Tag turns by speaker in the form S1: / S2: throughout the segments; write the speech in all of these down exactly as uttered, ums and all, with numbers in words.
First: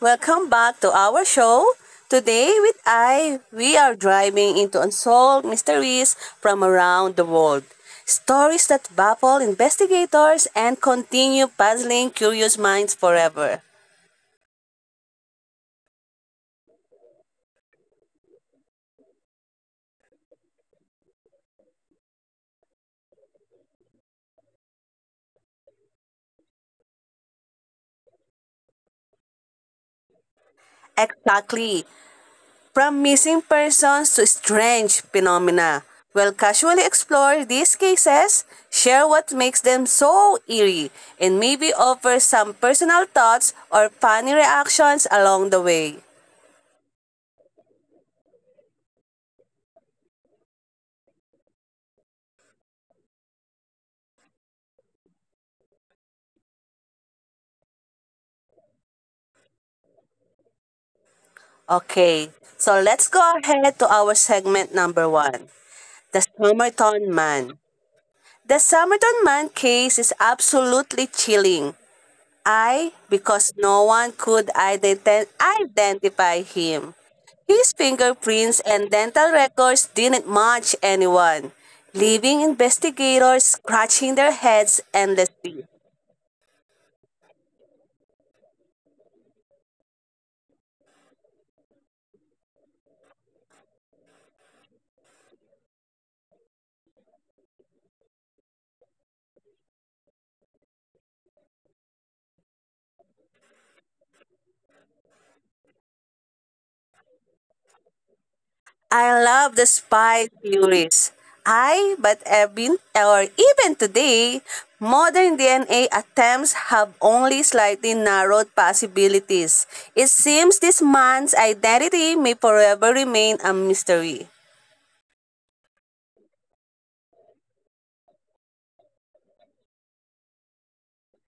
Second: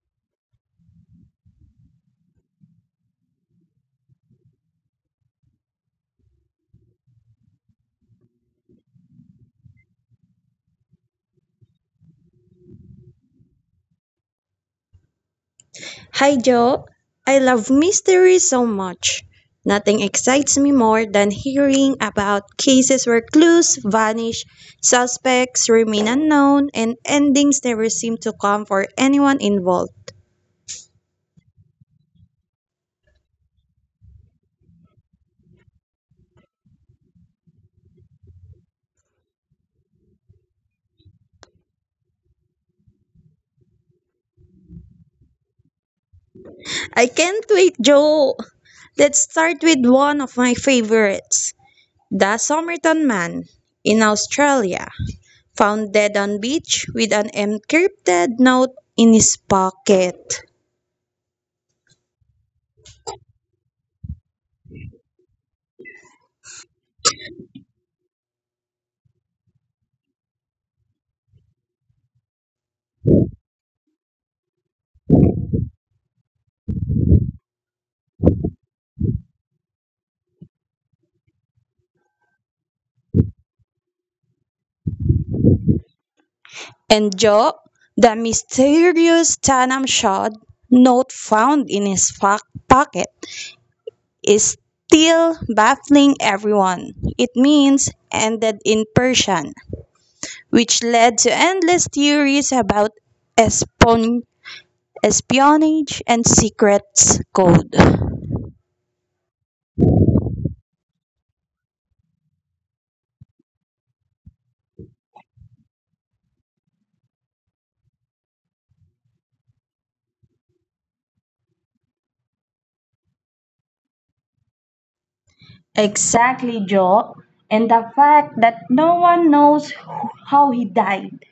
S1: welcome back to our show. Today with I, we are driving into unsolved mysteries from around the world. Stories that baffle investigators and continue puzzling curious minds forever.
S2: Hi Joe, I love mysteries so much. Nothing excites me more than hearing about cases where clues vanish, suspects remain unknown, and endings never seem to come for anyone involved.
S1: Exactly. From missing persons to strange phenomena. We'll casually explore these cases, share what makes them so eerie, and maybe offer some personal thoughts or funny reactions along the way.
S2: I can't wait, Joe! Let's start with one of my favorites, the Somerton Man in Australia, found dead on beach with an encrypted note in his pocket.
S1: Okay, so let's go ahead to our segment number one the Somerton Man. The Somerton Man case is absolutely chilling. I, because no one could ident- identify him. His fingerprints and dental records didn't match anyone, leaving investigators scratching their heads endlessly.
S2: And Job, the mysterious Tanam Shad note found in his fa- pocket, is still baffling everyone. It means ended in Persian, which led to endless theories about espon- espionage and secrets code.
S1: I love the spy theories. I, but even or even today, modern D N A attempts have only slightly narrowed possibilities. It seems this man's identity may forever remain a mystery.
S2: Exactly, Job. And the fact that no one knows who- how he died,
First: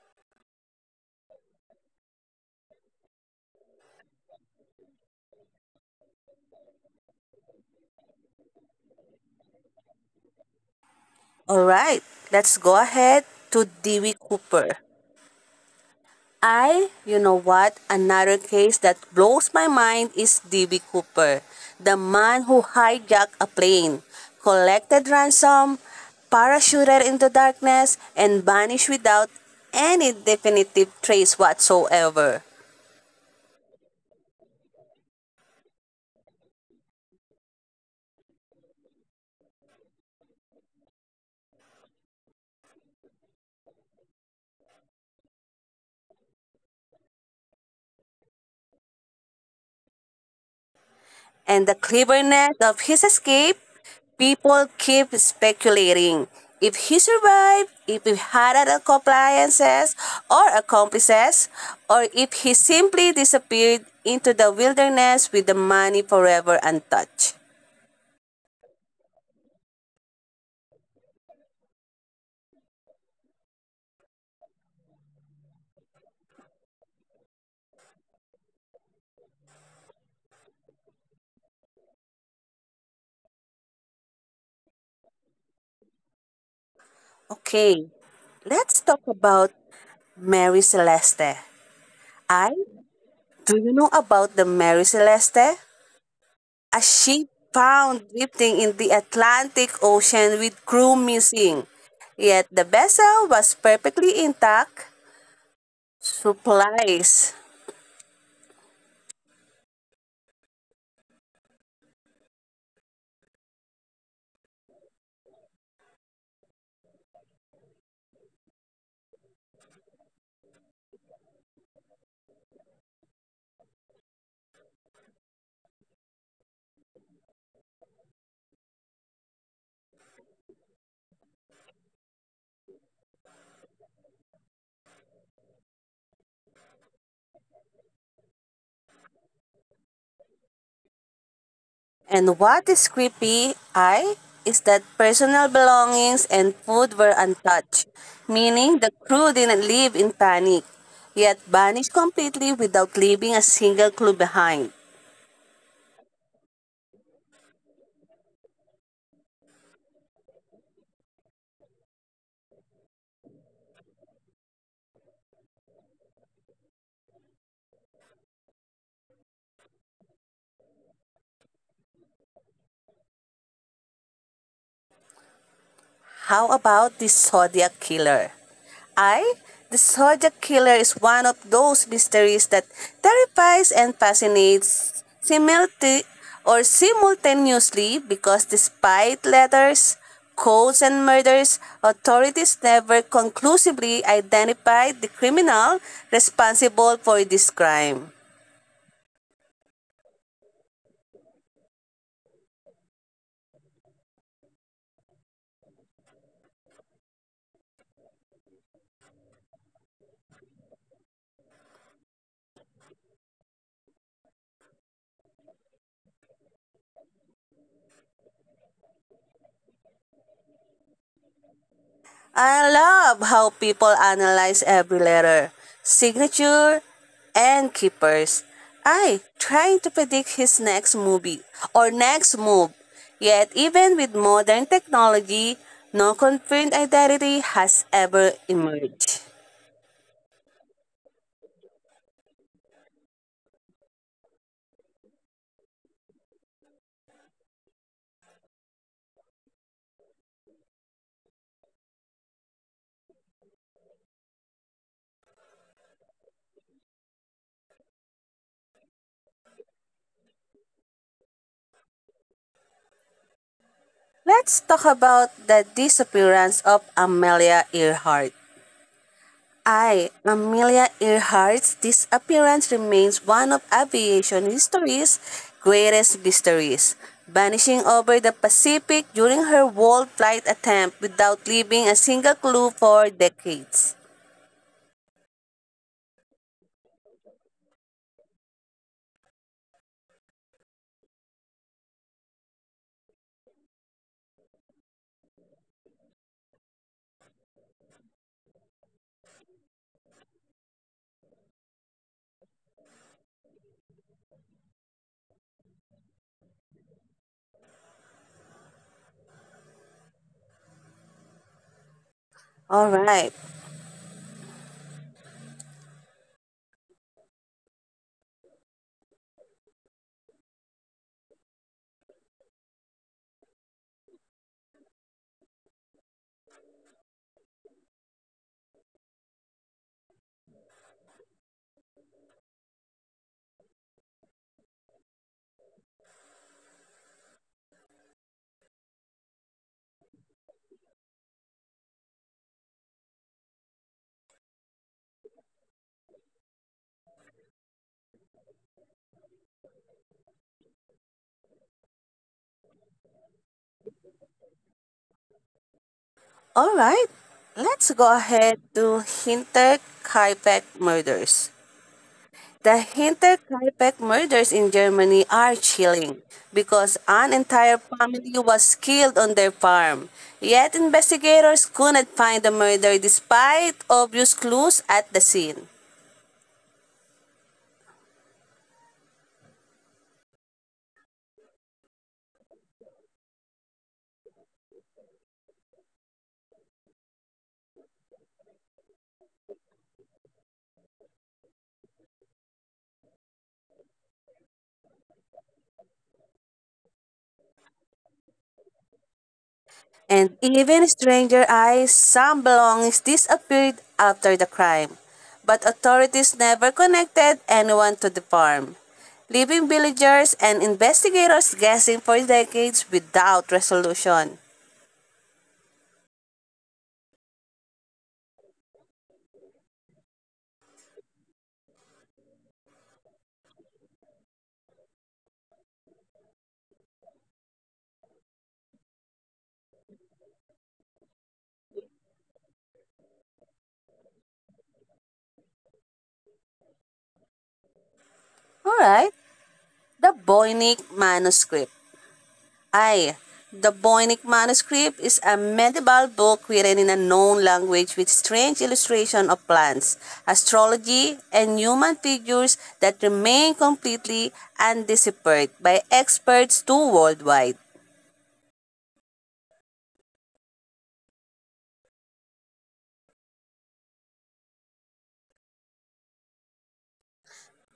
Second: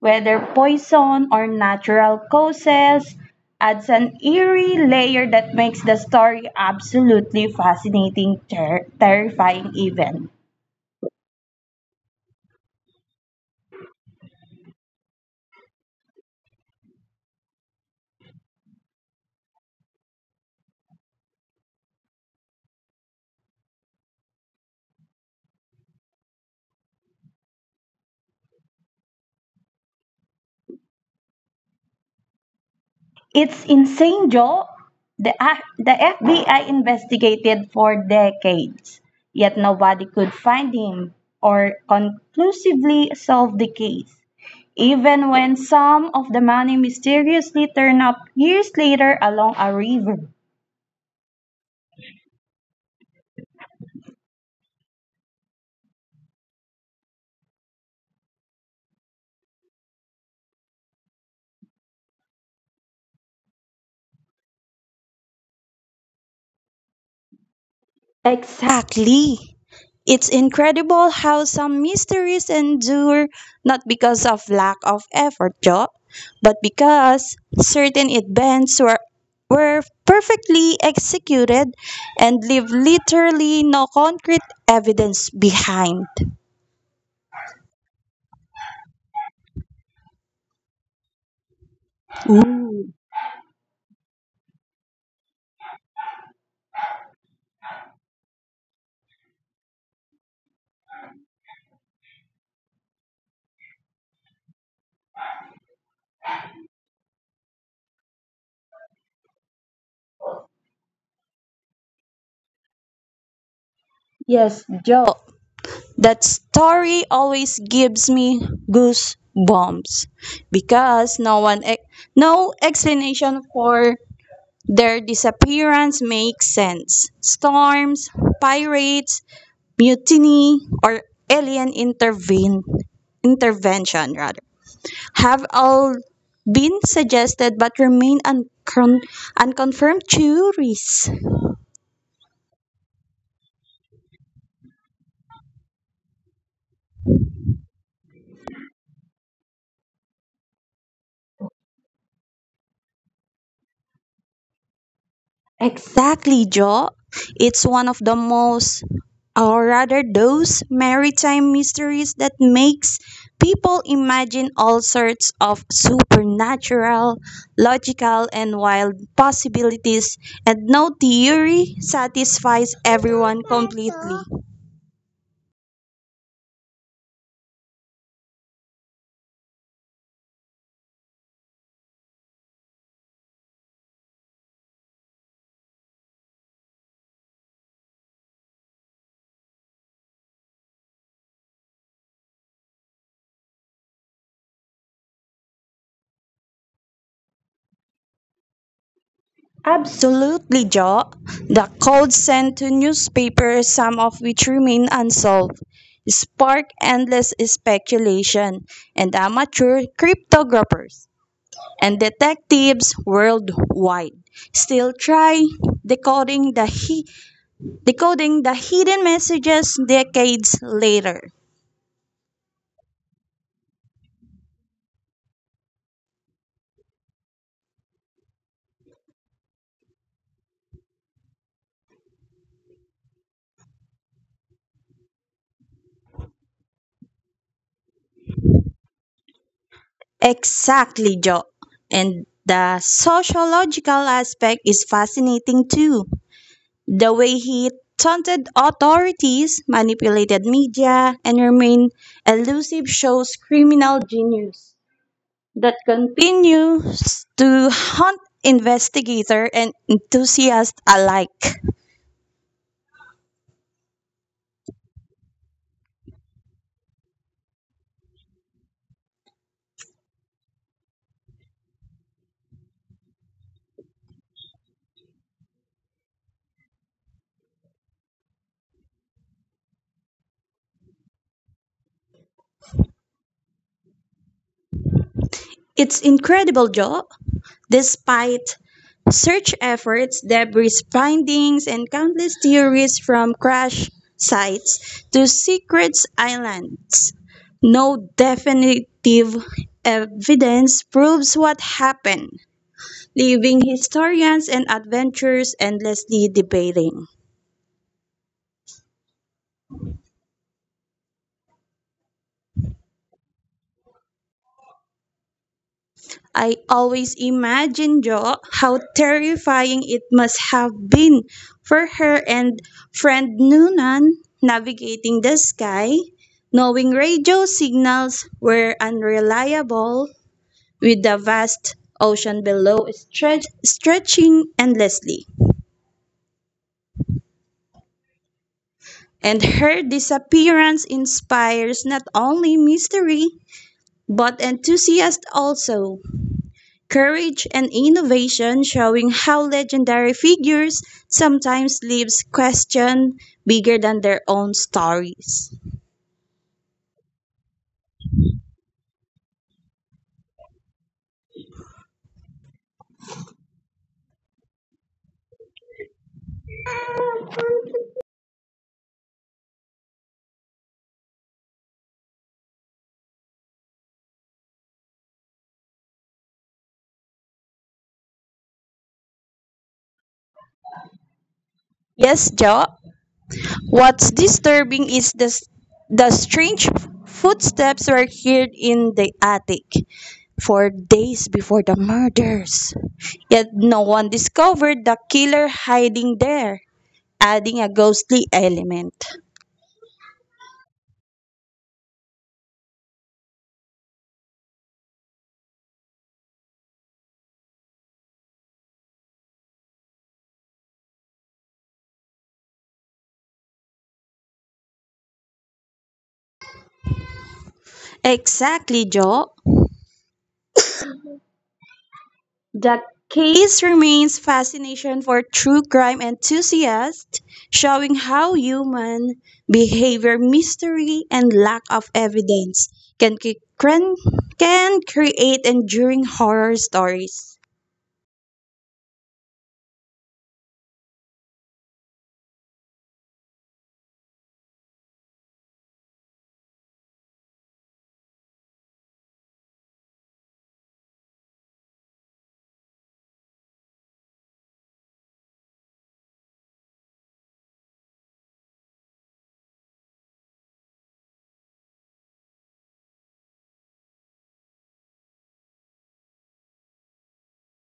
S2: whether poison or natural causes, adds an eerie layer that makes the story absolutely fascinating, ter- terrifying even.
S1: All right, let's go ahead to Dewey Cooper. I, you know what, another case that blows my mind is D B. Cooper, the man who hijacked a plane, collected ransom, parachuted into darkness, and vanished without any definitive trace whatsoever.
S2: It's insane, Joe. The, A- the F B I investigated for decades, yet nobody could find him or conclusively solve the case, even when some of the money mysteriously turned up years later along a river.
S1: And the cleverness of his escape, people keep speculating if he survived, if he had other compliances or accomplices, or if he simply disappeared into the wilderness with the money forever untouched.
S2: Exactly. It's incredible how some mysteries endure not because of lack of effort, Job, but because certain events were, were perfectly executed and leave literally no concrete evidence behind.
S1: Okay, let's talk about Mary Celeste. I,
S2: Ooh,
S1: Do you know about the Mary Celeste? A ship found drifting in the Atlantic Ocean with crew missing. Yet the vessel was perfectly intact, supplies.
S2: yes, Job. That story always gives me goosebumps because no one, ex- no explanation for their disappearance makes sense. Storms, pirates, mutiny, or alien intervene, intervention rather, have all been suggested but remain uncon- unconfirmed theories.
S1: And what is creepy, I, is that personal belongings and food were untouched, meaning the crew didn't leave in panic, yet vanished completely without leaving a single clue behind.
S2: Exactly, Joe. It's one of the most, or rather, those maritime mysteries that makes people imagine all sorts of supernatural, logical, and wild possibilities, and no theory satisfies everyone completely.
S1: How about this Zodiac killer? I, the Zodiac Killer, is one of those mysteries that terrifies and fascinates simulti- or simultaneously because despite letters, codes, and murders, authorities never conclusively identified the criminal responsible for this crime.
S2: Absolutely, Joe. The code sent to newspapers, some of which remain unsolved, spark endless speculation, and amateur cryptographers and detectives worldwide still try decoding the he- decoding the hidden messages decades later.
S1: I love how people analyze every letter, signature, and keepers. I trying to predict his next movie or next move. Yet even with modern technology, no confirmed identity has ever emerged.
S2: Exactly, Joe. And the sociological aspect is fascinating too. The way he taunted authorities, manipulated media, and remained elusive shows criminal genius that continues to haunt investigator and enthusiast alike.
S1: Let's talk about the disappearance of Amelia Earhart. I, Amelia Earhart's disappearance remains one of aviation history's greatest mysteries, vanishing over the Pacific during her world flight attempt without leaving a single clue for decades.
S2: It's incredible, Joe. Despite search efforts, debris findings, and countless theories from crash sites to secret islands, no definitive evidence proves what happened, leaving historians and adventurers endlessly debating.
S1: All right,
S2: I always imagine, Jo, how terrifying it must have been for her and friend Noonan navigating the sky, knowing radio signals were unreliable with the vast ocean below stretch, stretching endlessly. And her disappearance inspires not only mystery but enthusiasm also, courage and innovation, showing how legendary figures sometimes leaves questions bigger than their own stories.
S1: All right. Let's go ahead to Hinter murders. The Hinterkaifeck murders in Germany are chilling because an entire family was killed on their farm. Yet investigators couldn't find the murder despite obvious clues at the scene.
S2: Yes, Jo, what's disturbing is the, s- the strange footsteps were heard in the attic for days before the murders. Yet no one discovered the killer hiding there, adding a ghostly element.
S1: And even stranger eyes, some belongings disappeared after the crime. But authorities never connected anyone to the farm, leaving villagers and investigators guessing for decades without resolution.
S2: Exactly, Joe. The case remains fascination for true crime enthusiasts, showing how human behavior, mystery, and lack of evidence can, cre- can, can create enduring horror stories.
S1: All right. The Voynich Manuscript. Ay, the Voynich Manuscript is a medieval book written in a known language with strange illustration of plants, astrology, and human figures that remain completely undeciphered by experts too worldwide.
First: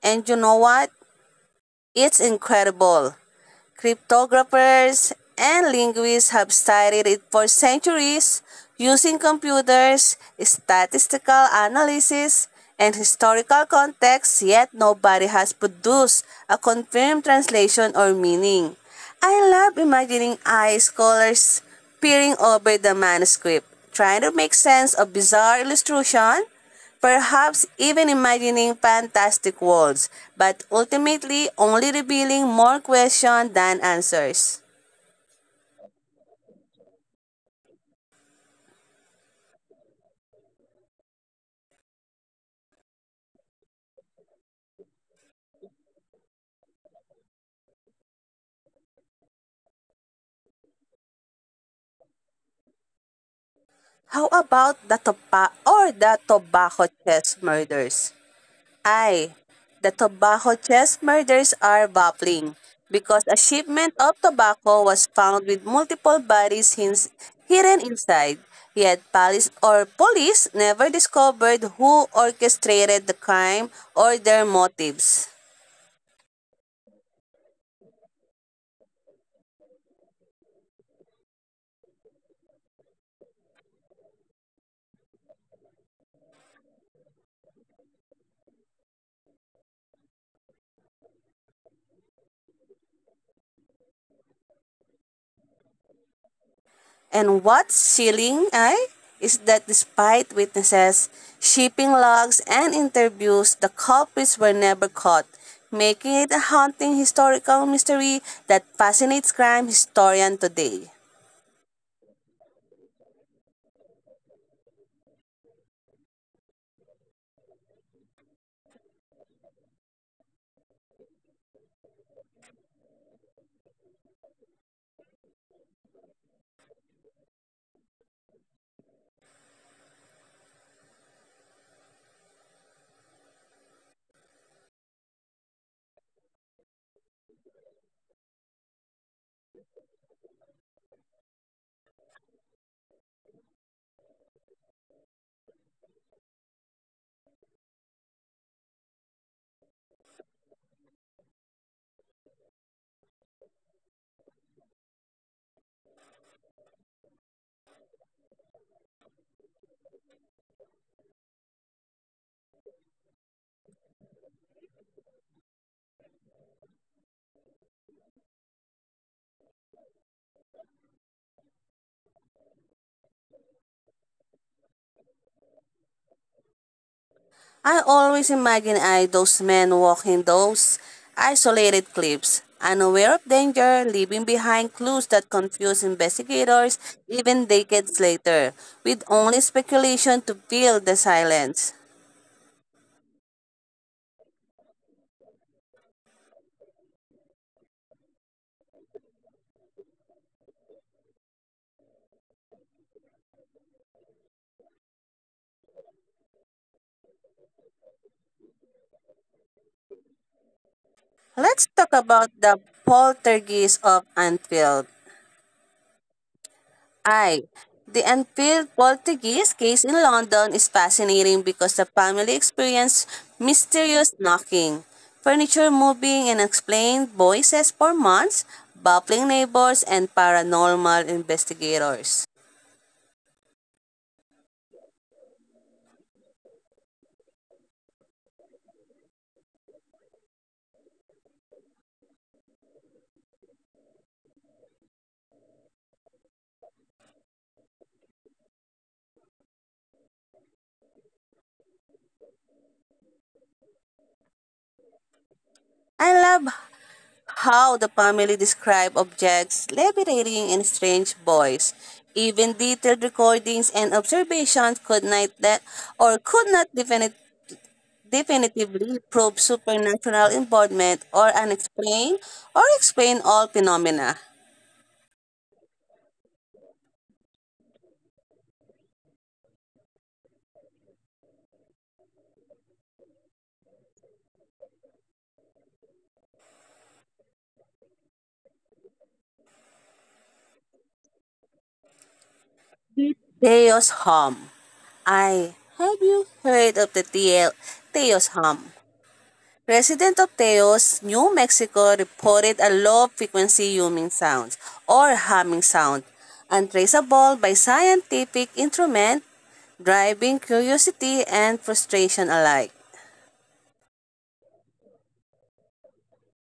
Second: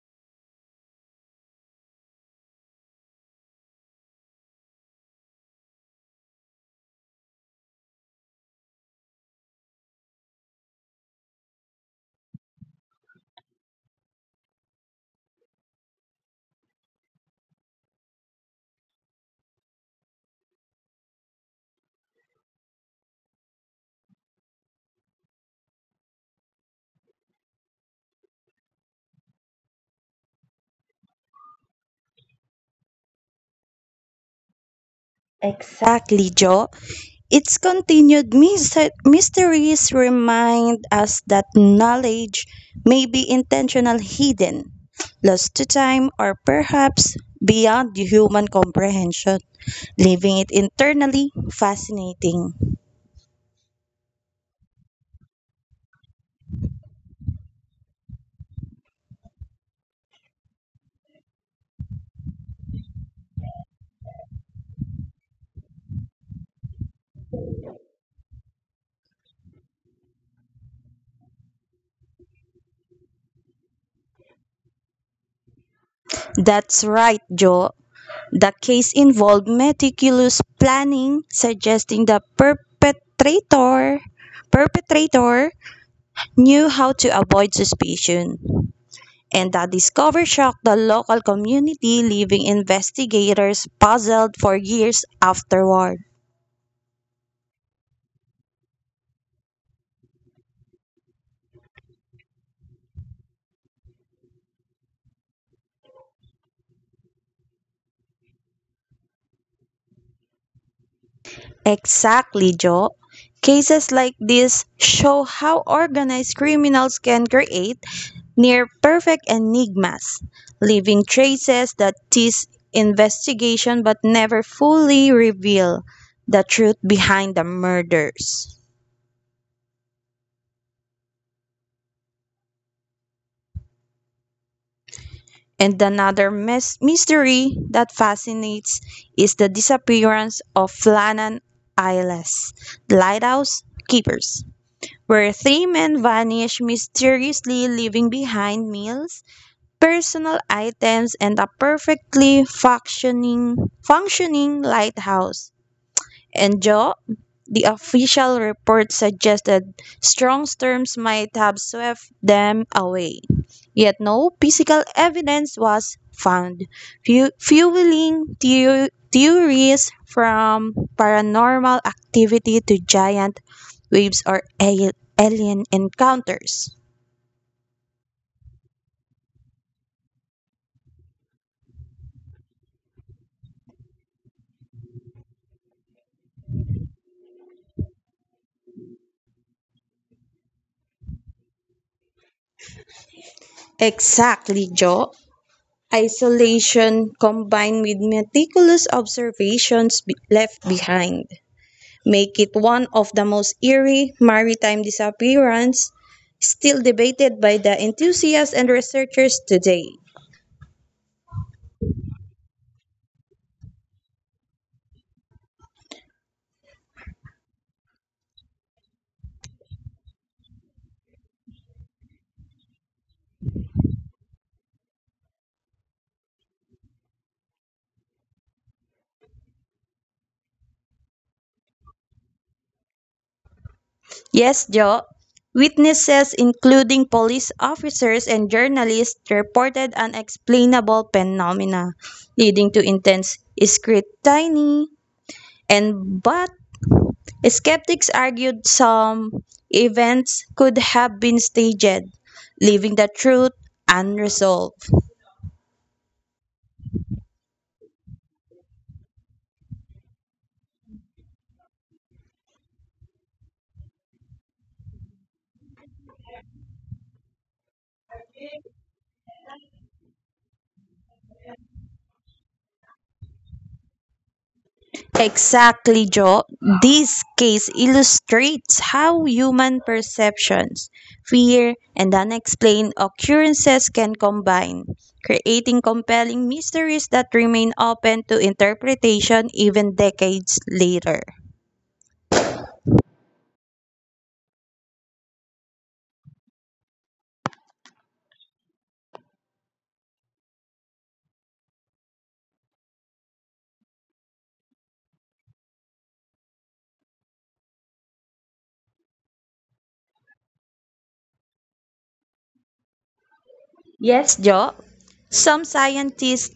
S1: And you know what? It's incredible. Cryptographers and linguists have studied it for centuries using computers, statistical analysis, and historical context, yet nobody has produced a confirmed translation or meaning. I love imagining eye scholars peering over the manuscript, trying to make sense of bizarre illustration perhaps even imagining fantastic worlds, but ultimately only revealing more questions than answers.
S2: Exactly, Joe. Its continued myse- mysteries remind us that knowledge may be intentional hidden, lost to time, or perhaps beyond human comprehension, leaving it internally fascinating.
S1: How about the Topa or the Tobacco chest murders? Ay, the Tobacco chest murders are baffling because a shipment of tobacco was found with multiple bodies hins- hidden inside. Yet police or police never discovered who orchestrated the crime or their motives.
S2: That's right, Joe. The case involved meticulous planning, suggesting the perpetrator perpetrator knew how to avoid suspicion, and that discovery shocked the local community, leaving investigators puzzled for years afterward.
S1: And what's chilling ay is that despite witnesses, shipping logs, and interviews, the culprits were never caught, making it a haunting historical mystery that fascinates crime historians today.
S2: Exactly, Joe. Cases like this show how organized criminals can create near perfect enigmas, leaving traces that tease investigation but never fully reveal the truth behind the murders. And another mys- mystery that fascinates is the disappearance of Flannan Isles, the lighthouse keepers, where three men vanish mysteriously, leaving behind meals, personal items, and a perfectly functioning, functioning lighthouse. And Joe, the official report suggested strong storms might have swept them away. Yet no physical evidence was found, fu- fueling theo- theories from paranormal activity to giant waves or al- alien encounters.
S1: I always imagine I those men walking those isolated cliffs, unaware of danger, leaving behind clues that confuse investigators even decades later, with only speculation to fill the silence.
S2: Exactly, Joe. Isolation combined with meticulous observations be- left behind make it one of the most eerie maritime disappearances still debated by the enthusiasts and researchers today.
S1: Let's talk about the poltergeist of Anfield. I. The Anfield poltergeist case in London is fascinating because the family experienced mysterious knocking, furniture moving and unexplained voices for months, baffling neighbors, and paranormal investigators.
S2: Yes, Joe. Witnesses, including police officers and journalists, reported unexplainable phenomena, leading to intense scrutiny. And but skeptics argued some events could have been staged, leaving the truth unresolved.
S1: I love how the family describe objects liberating in strange voice. Even detailed recordings and observations could not that or could not definite, definitively prove supernatural involvement or unexplained or explain all phenomena.
S2: Exactly, Joe. This case illustrates how human perceptions, fear, and unexplained occurrences can combine, creating compelling mysteries that remain open to interpretation even decades later.
S1: Theos Hum. I have you heard of the T L Theos Hum? President of Teos, New Mexico reported a low-frequency humming sound or humming sound, untraceable by scientific instrument, driving curiosity and frustration alike.
S2: Yes, Joe. Some scientists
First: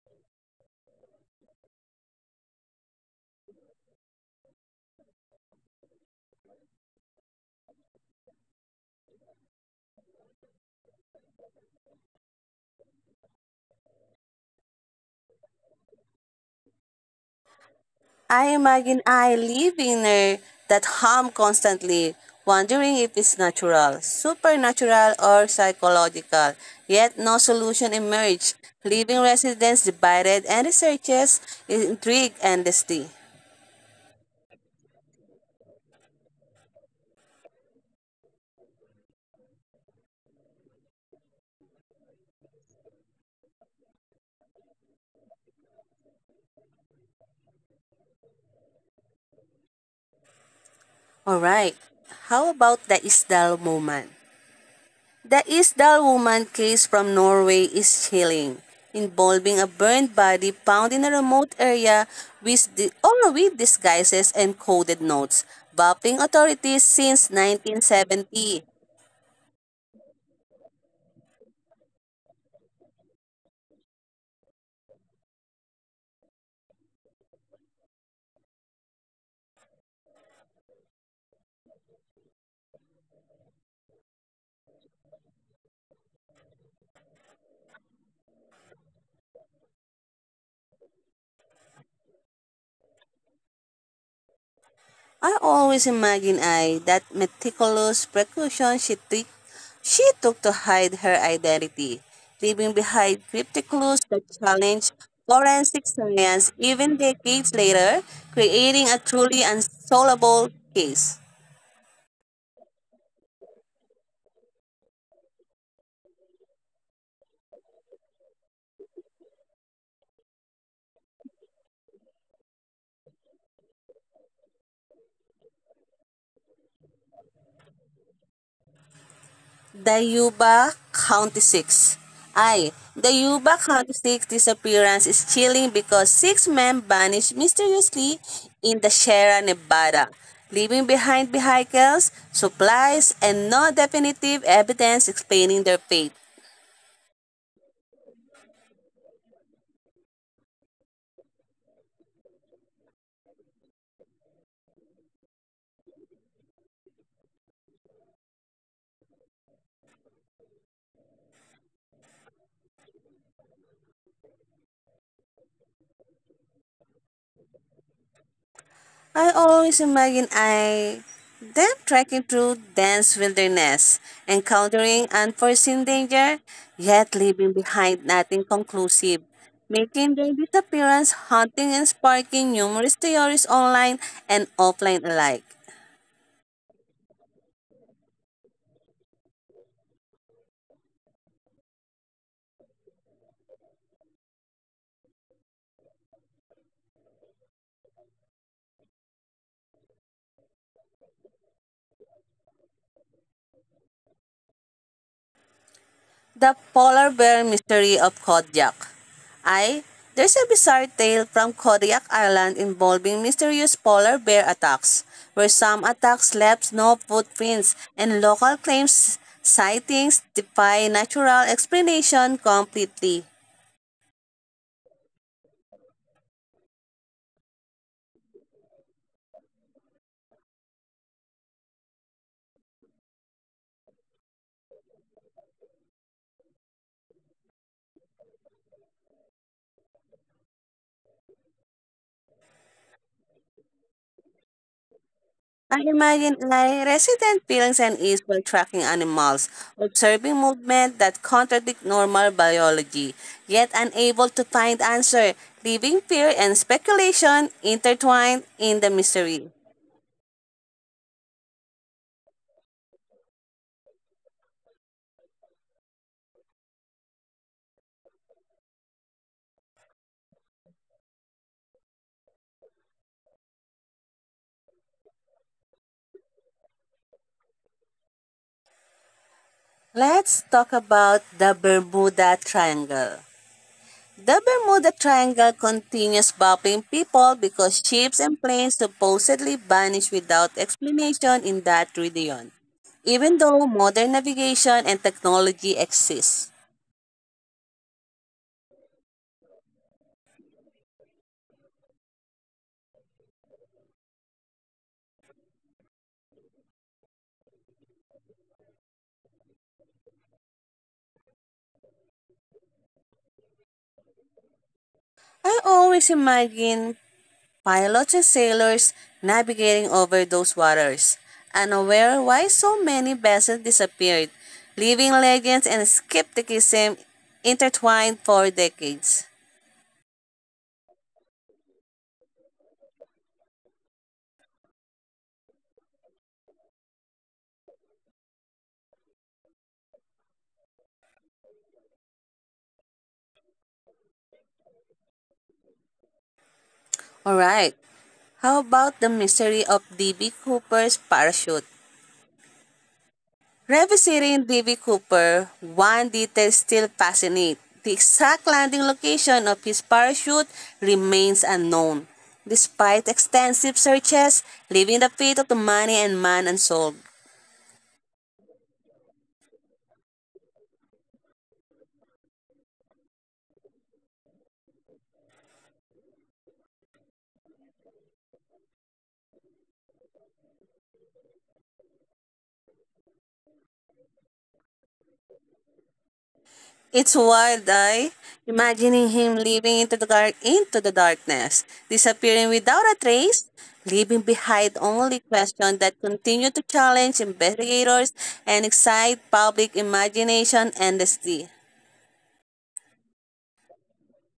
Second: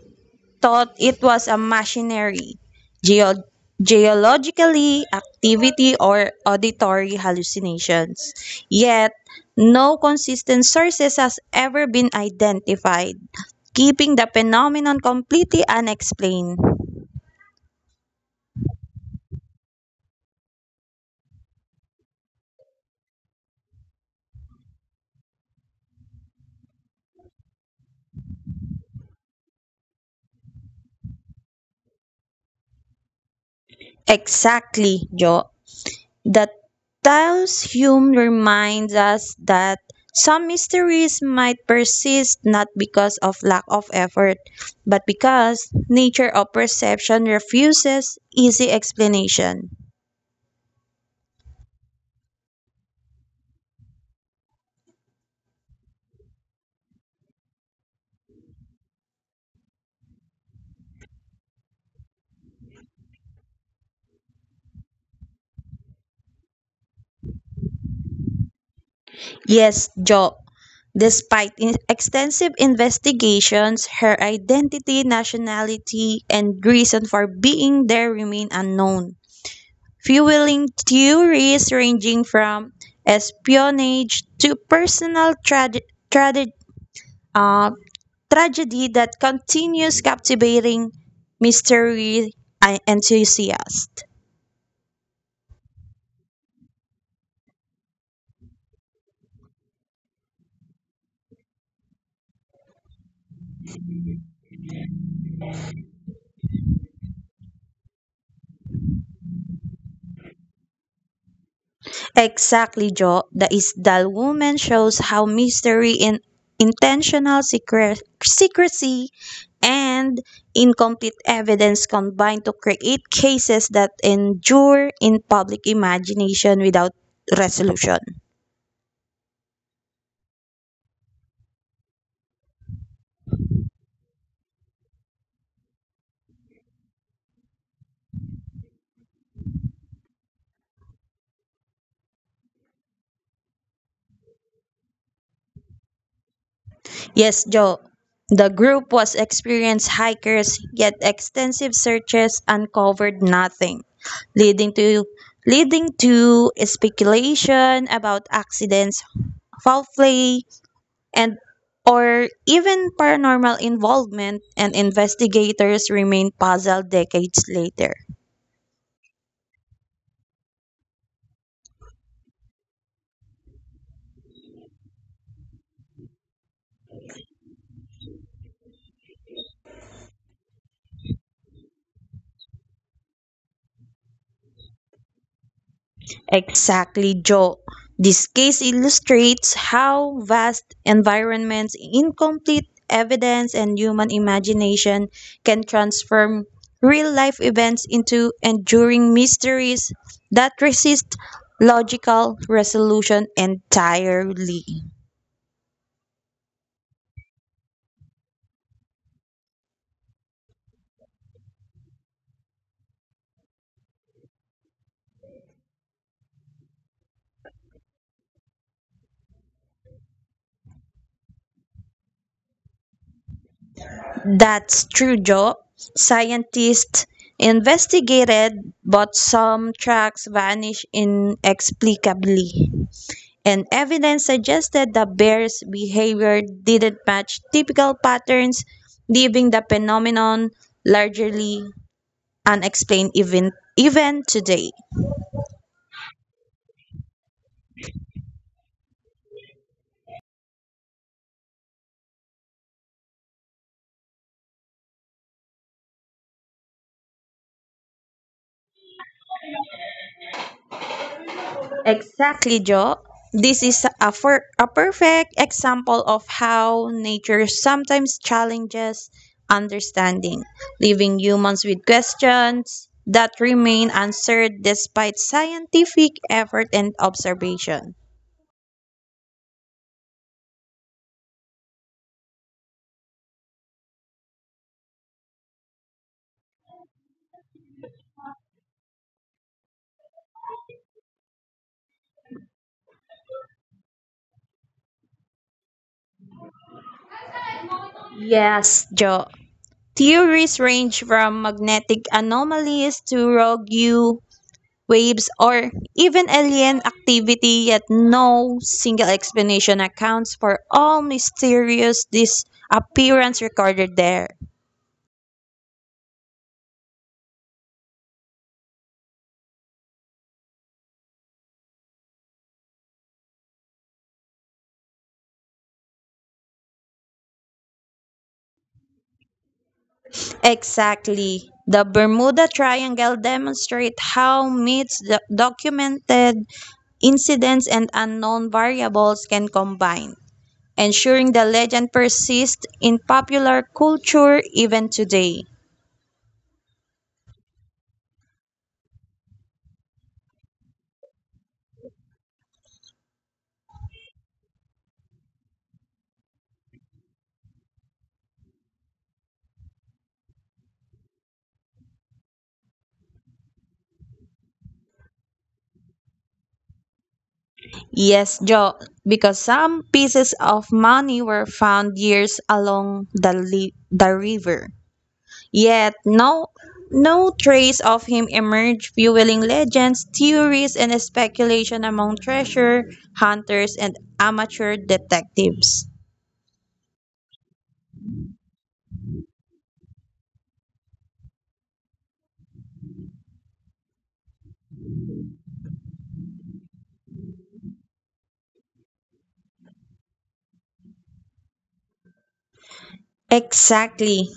S2: thought it was a machinery, geo- geologically activity or auditory hallucinations. Yet no consistent sources has ever been identified, keeping the phenomenon completely unexplained.
S1: I imagine I living there that hum constantly, wondering if it's natural, supernatural, or psychological. Yet no solution emerged, leaving residents divided and researchers intrigued endlessly.
S2: Exactly, Joe. The tale's Hume reminds us that some mysteries might persist not because of lack of effort, but because nature of perception refuses easy explanation.
S1: Alright. How about the Isdal woman? The Isdal woman case from Norway is chilling, involving a burned body found in a remote area with the, or with disguises and coded notes, baffling authorities since nineteen seventy.
S2: Yes, Jo. Despite in- extensive investigations, her identity, nationality, and reason for being there remain unknown, fueling theories ranging from espionage to personal trage- trage- uh, tragedy that continues captivating mystery uh, enthusiasts.
S1: I always imagine I that meticulous precaution she took she took to hide her identity, leaving behind cryptic clues that challenge forensic science even decades later, creating a truly unsolvable case.
S2: Exactly, Joe. The Isdal Woman shows how mystery in intentional secre- secrecy and incomplete evidence combine to create cases that endure in public imagination without resolution.
S1: Dayuba County six. I. Dayuba County six disappearance is chilling because six men vanished mysteriously in the Sierra Nevada, leaving behind vehicles, supplies, and no definitive evidence explaining their fate.
S2: Yes, Joe. The group was experienced hikers, yet extensive searches uncovered nothing, leading to leading to speculation about accidents, foul play, and or even paranormal involvement, and investigators remain puzzled decades later.
S1: I always imagine I them trekking through dense wilderness, encountering unforeseen danger, yet leaving behind nothing conclusive, making their disappearance haunting and sparking numerous theories online and offline alike.
S2: Exactly, Joe. This case illustrates how vast environments, incomplete evidence, and human imagination can transform real life events into enduring mysteries that resist logical resolution entirely.
S1: The Polar Bear Mystery of Kodiak. I. There's a bizarre tale from Kodiak Island involving mysterious polar bear attacks, where some attacks left no footprints and local claims sightings defy natural explanation completely.
S2: That's true, Joe. Scientists investigated, but some tracks vanish inexplicably, and evidence suggested the bear's behavior didn't match typical patterns, leaving the phenomenon largely unexplained even, even today.
S1: I imagine A I resident feelings and ease while tracking animals, observing movement that contradict normal biology, yet unable to find answer, leaving fear and speculation intertwined in the mystery.
S2: Exactly, Joe. This is a, fir- a perfect example of how nature sometimes challenges understanding, leaving humans with questions that remain answered despite scientific effort and observation.
S1: Let's talk about the Bermuda Triangle. The Bermuda Triangle continues baffling people because ships and planes supposedly vanish without explanation in that region, even though modern navigation and technology exists.
S2: Yes, Joe. Theories range from magnetic anomalies to rogue U waves or even alien activity, yet no single explanation accounts for all mysterious disappearance recorded there.
S1: I always imagine pilots and sailors navigating over those waters, unaware why so many vessels disappeared, leaving legends and skepticism intertwined for decades.
S2: Exactly. The Bermuda Triangle demonstrates how myths, do- documented incidents, and unknown variables can combine, ensuring the legend persists in popular culture even today.
S1: All right. How about the mystery of D B. Cooper's parachute? Revisiting D B. Cooper, one detail still fascinates. The exact landing location of his parachute remains unknown. Despite extensive searches, leaving the fate of the money and man unsolved.
S2: Yes, Joe, because some pieces of money were found years along the, li- the river. Yet no, no trace of him emerged, fueling legends, theories, and speculation among treasure hunters and amateur detectives.
S1: It's wild eye, imagining him leaping into the dark into the darkness, disappearing without a trace, leaving behind only questions that continue to challenge investigators and excite public imagination endlessly.
S2: Exactly,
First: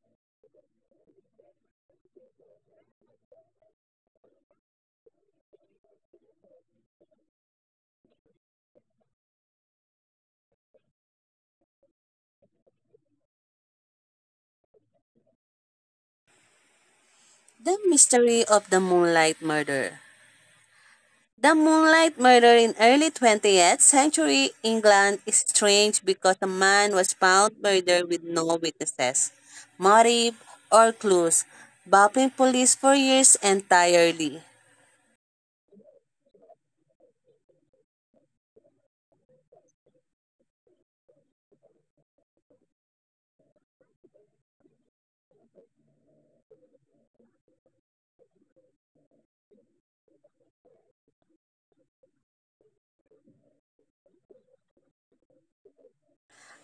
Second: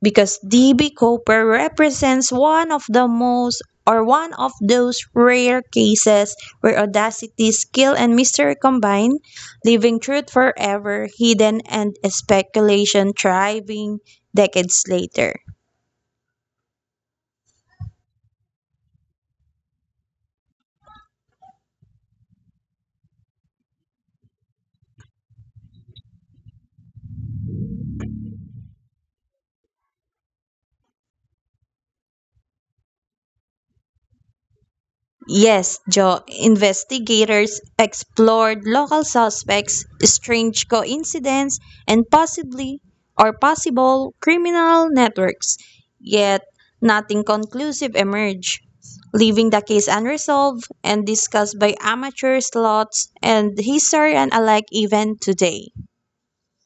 S2: because D B Cooper represents one of the most, or one of those rare cases where audacity, skill, and mystery combine, leaving truth forever hidden and speculation thriving decades later.
S1: The mystery of the moonlight murder. The Moonlight murder in early twentieth century England is strange because a man was found murdered with no witnesses, motive, or clues, baffling police for years entirely.
S2: Yes, Joe, investigators explored local suspects, strange coincidence, and possibly or possible criminal networks, yet nothing conclusive emerged, leaving the case unresolved and discussed by amateur slots and historian alike even today.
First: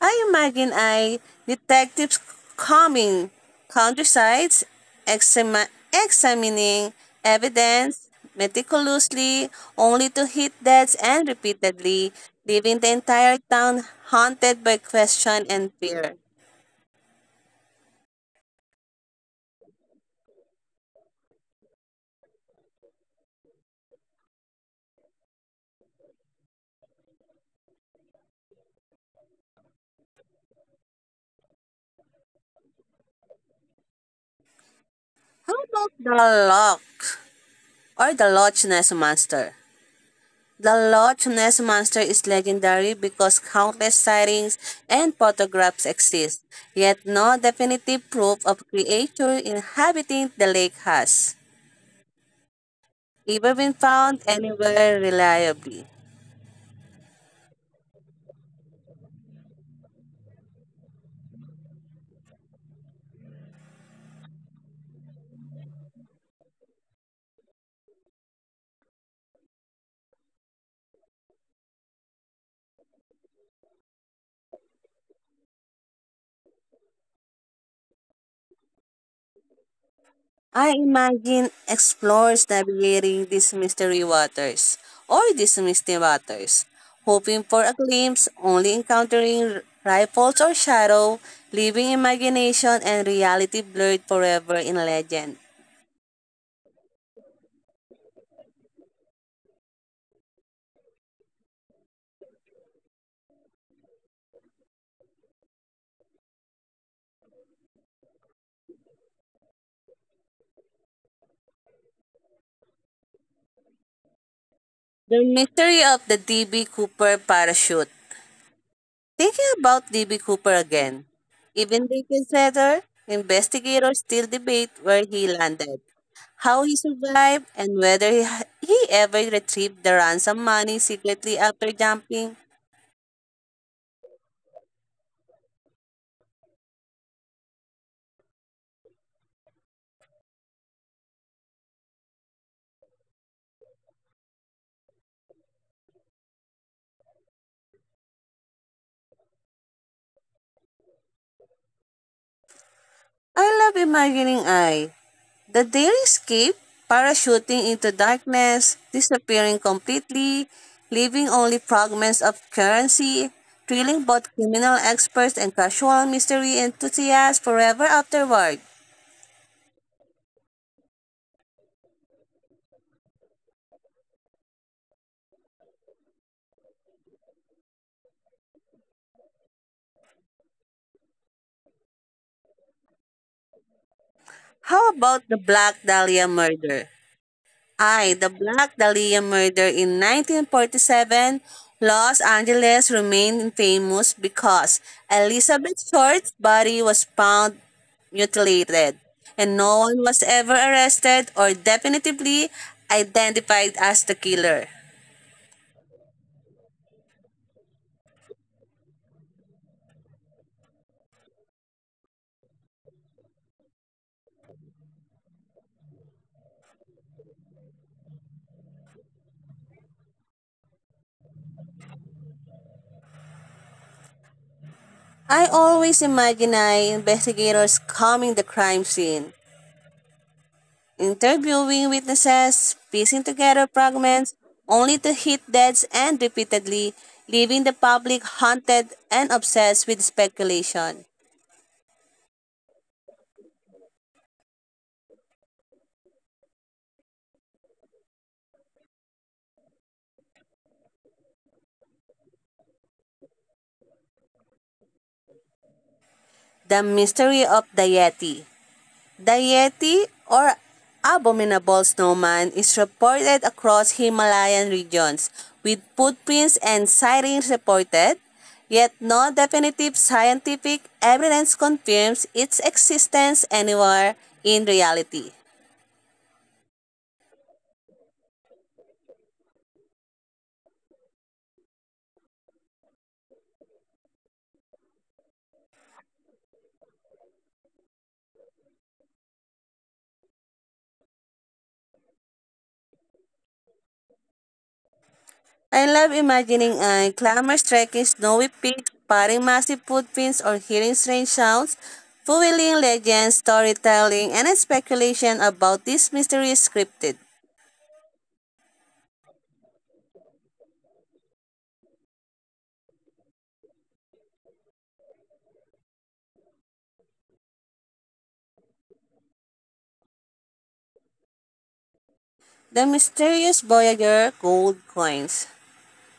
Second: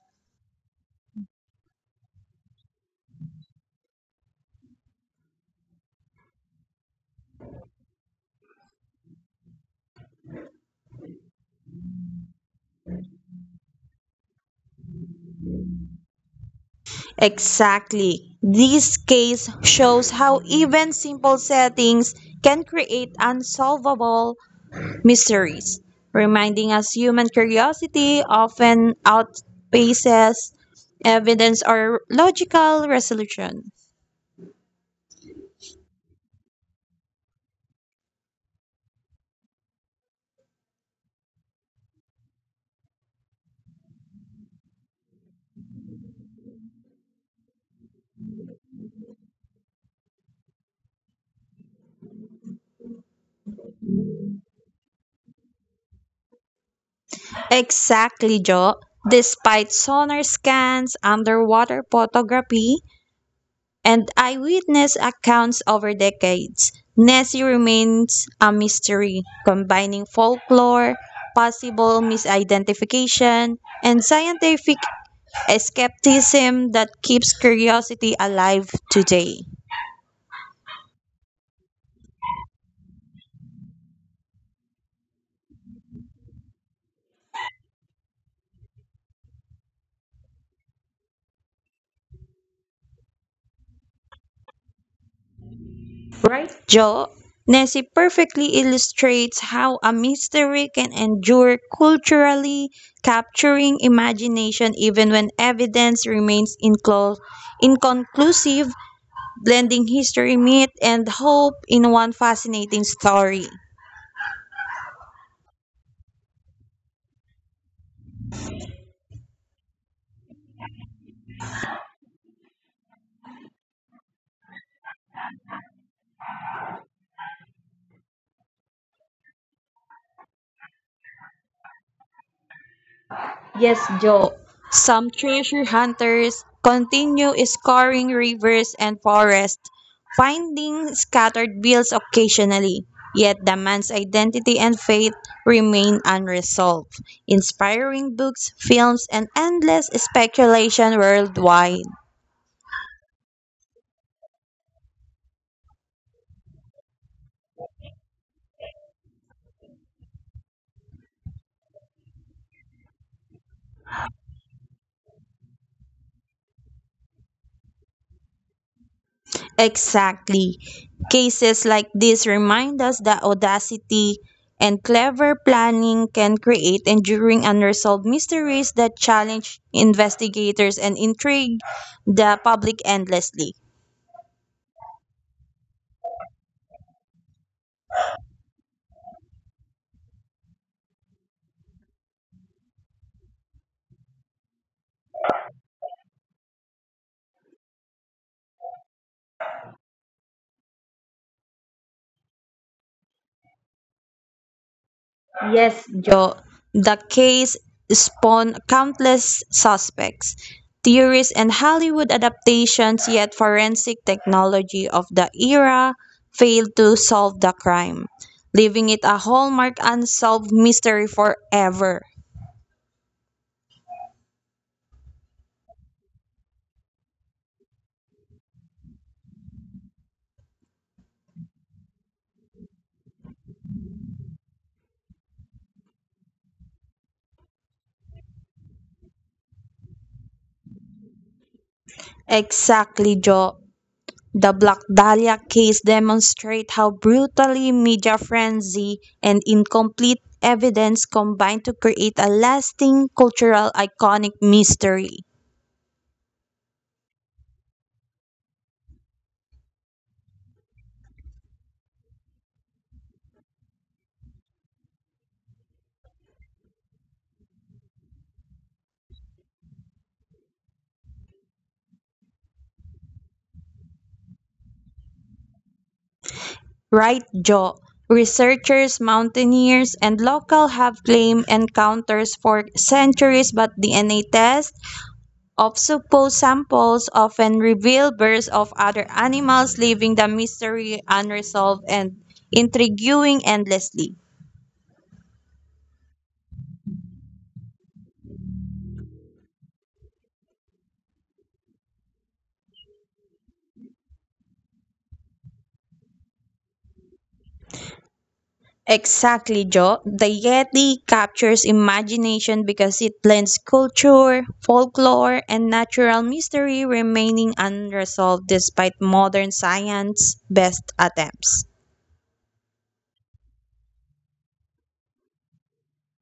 S1: I imagine I detectives combing countrysides, exami- examining evidence meticulously, only to hit deads and repeatedly, leaving the entire town haunted by question and fear.
S2: Exactly. This case shows how even simple settings can create unsolvable mysteries, reminding us human curiosity often outpaces evidence or logical resolution.
S1: How about the Loch or the Loch Ness Monster? The Loch Ness Monster is legendary because countless sightings and photographs exist, yet no definitive proof of creature inhabiting the lake has ever been found anywhere reliably.
S2: Exactly, Joe. Despite sonar scans, underwater photography, and eyewitness accounts over decades, Nessie remains a mystery, combining folklore, possible misidentification, and scientific skepticism that keeps curiosity alive today.
S1: I imagine explorers navigating these mystery waters or these misty waters, hoping for a glimpse, only encountering ripples or shadow, leaving imagination and reality blurred forever in legend.
S2: Joe, Nessie perfectly illustrates how a mystery can endure culturally, capturing imagination even when evidence remains inclo- inconclusive, blending history, myth, and hope in one fascinating story.
S1: The mystery of the D B. Cooper parachute. Thinking about D B. Cooper again, even Lincoln Center investigators still debate where he landed, how he survived, and whether he, he ever retrieved the ransom money secretly after jumping.
S2: Yes, Joe. Some treasure hunters continue scouring rivers and forests, finding scattered bills occasionally. Yet the man's identity and fate remain unresolved, inspiring books, films, and endless speculation worldwide.
S1: I love imagining I, the daily escape, parachuting into darkness, disappearing completely, leaving only fragments of currency, thrilling both criminal experts and casual mystery enthusiasts forever afterward.
S2: Exactly. Cases like this remind us that audacity and clever planning can create enduring unresolved mysteries that challenge investigators and intrigue the public endlessly.
S1: How about the Black Dahlia murder? I, The Black Dahlia murder in nineteen forty-seven, Los Angeles remained famous because Elizabeth Short's body was found mutilated, and no one was ever arrested or definitively identified as the killer.
S2: Yes, Joe. The case spawned countless suspects, theories, and Hollywood adaptations, yet forensic technology of the era failed to solve the crime, leaving it a hallmark unsolved mystery forever.
S1: I always imagine I investigators combing the crime scene, interviewing witnesses, piecing together fragments, only to hit deads and repeatedly, leaving the public haunted and obsessed with speculation.
S2: Exactly, Joe. The Black Dahlia case demonstrates how brutally media frenzy and incomplete evidence combine to create a lasting cultural iconic mystery.
S1: The mystery of the Yeti. The Yeti or abominable snowman is reported across Himalayan regions with footprints and sightings reported, yet no definitive scientific evidence confirms its existence anywhere in reality.
S2: Right, Joe. Researchers, mountaineers, and local have claimed encounters for centuries, but D N A tests of supposed samples often reveal births of other animals, leaving the mystery unresolved and intriguing endlessly.
S1: I love imagining uh, climbers trekking snowy peaks, spotting massive footprints, or hearing strange sounds, fueling legends, storytelling, and speculation about this mysterious cryptid.
S2: Exactly, Joe. The Yeti captures imagination because it blends culture, folklore, and natural mystery remaining unresolved despite modern science's best attempts.
S1: The mysterious Voyager gold coins.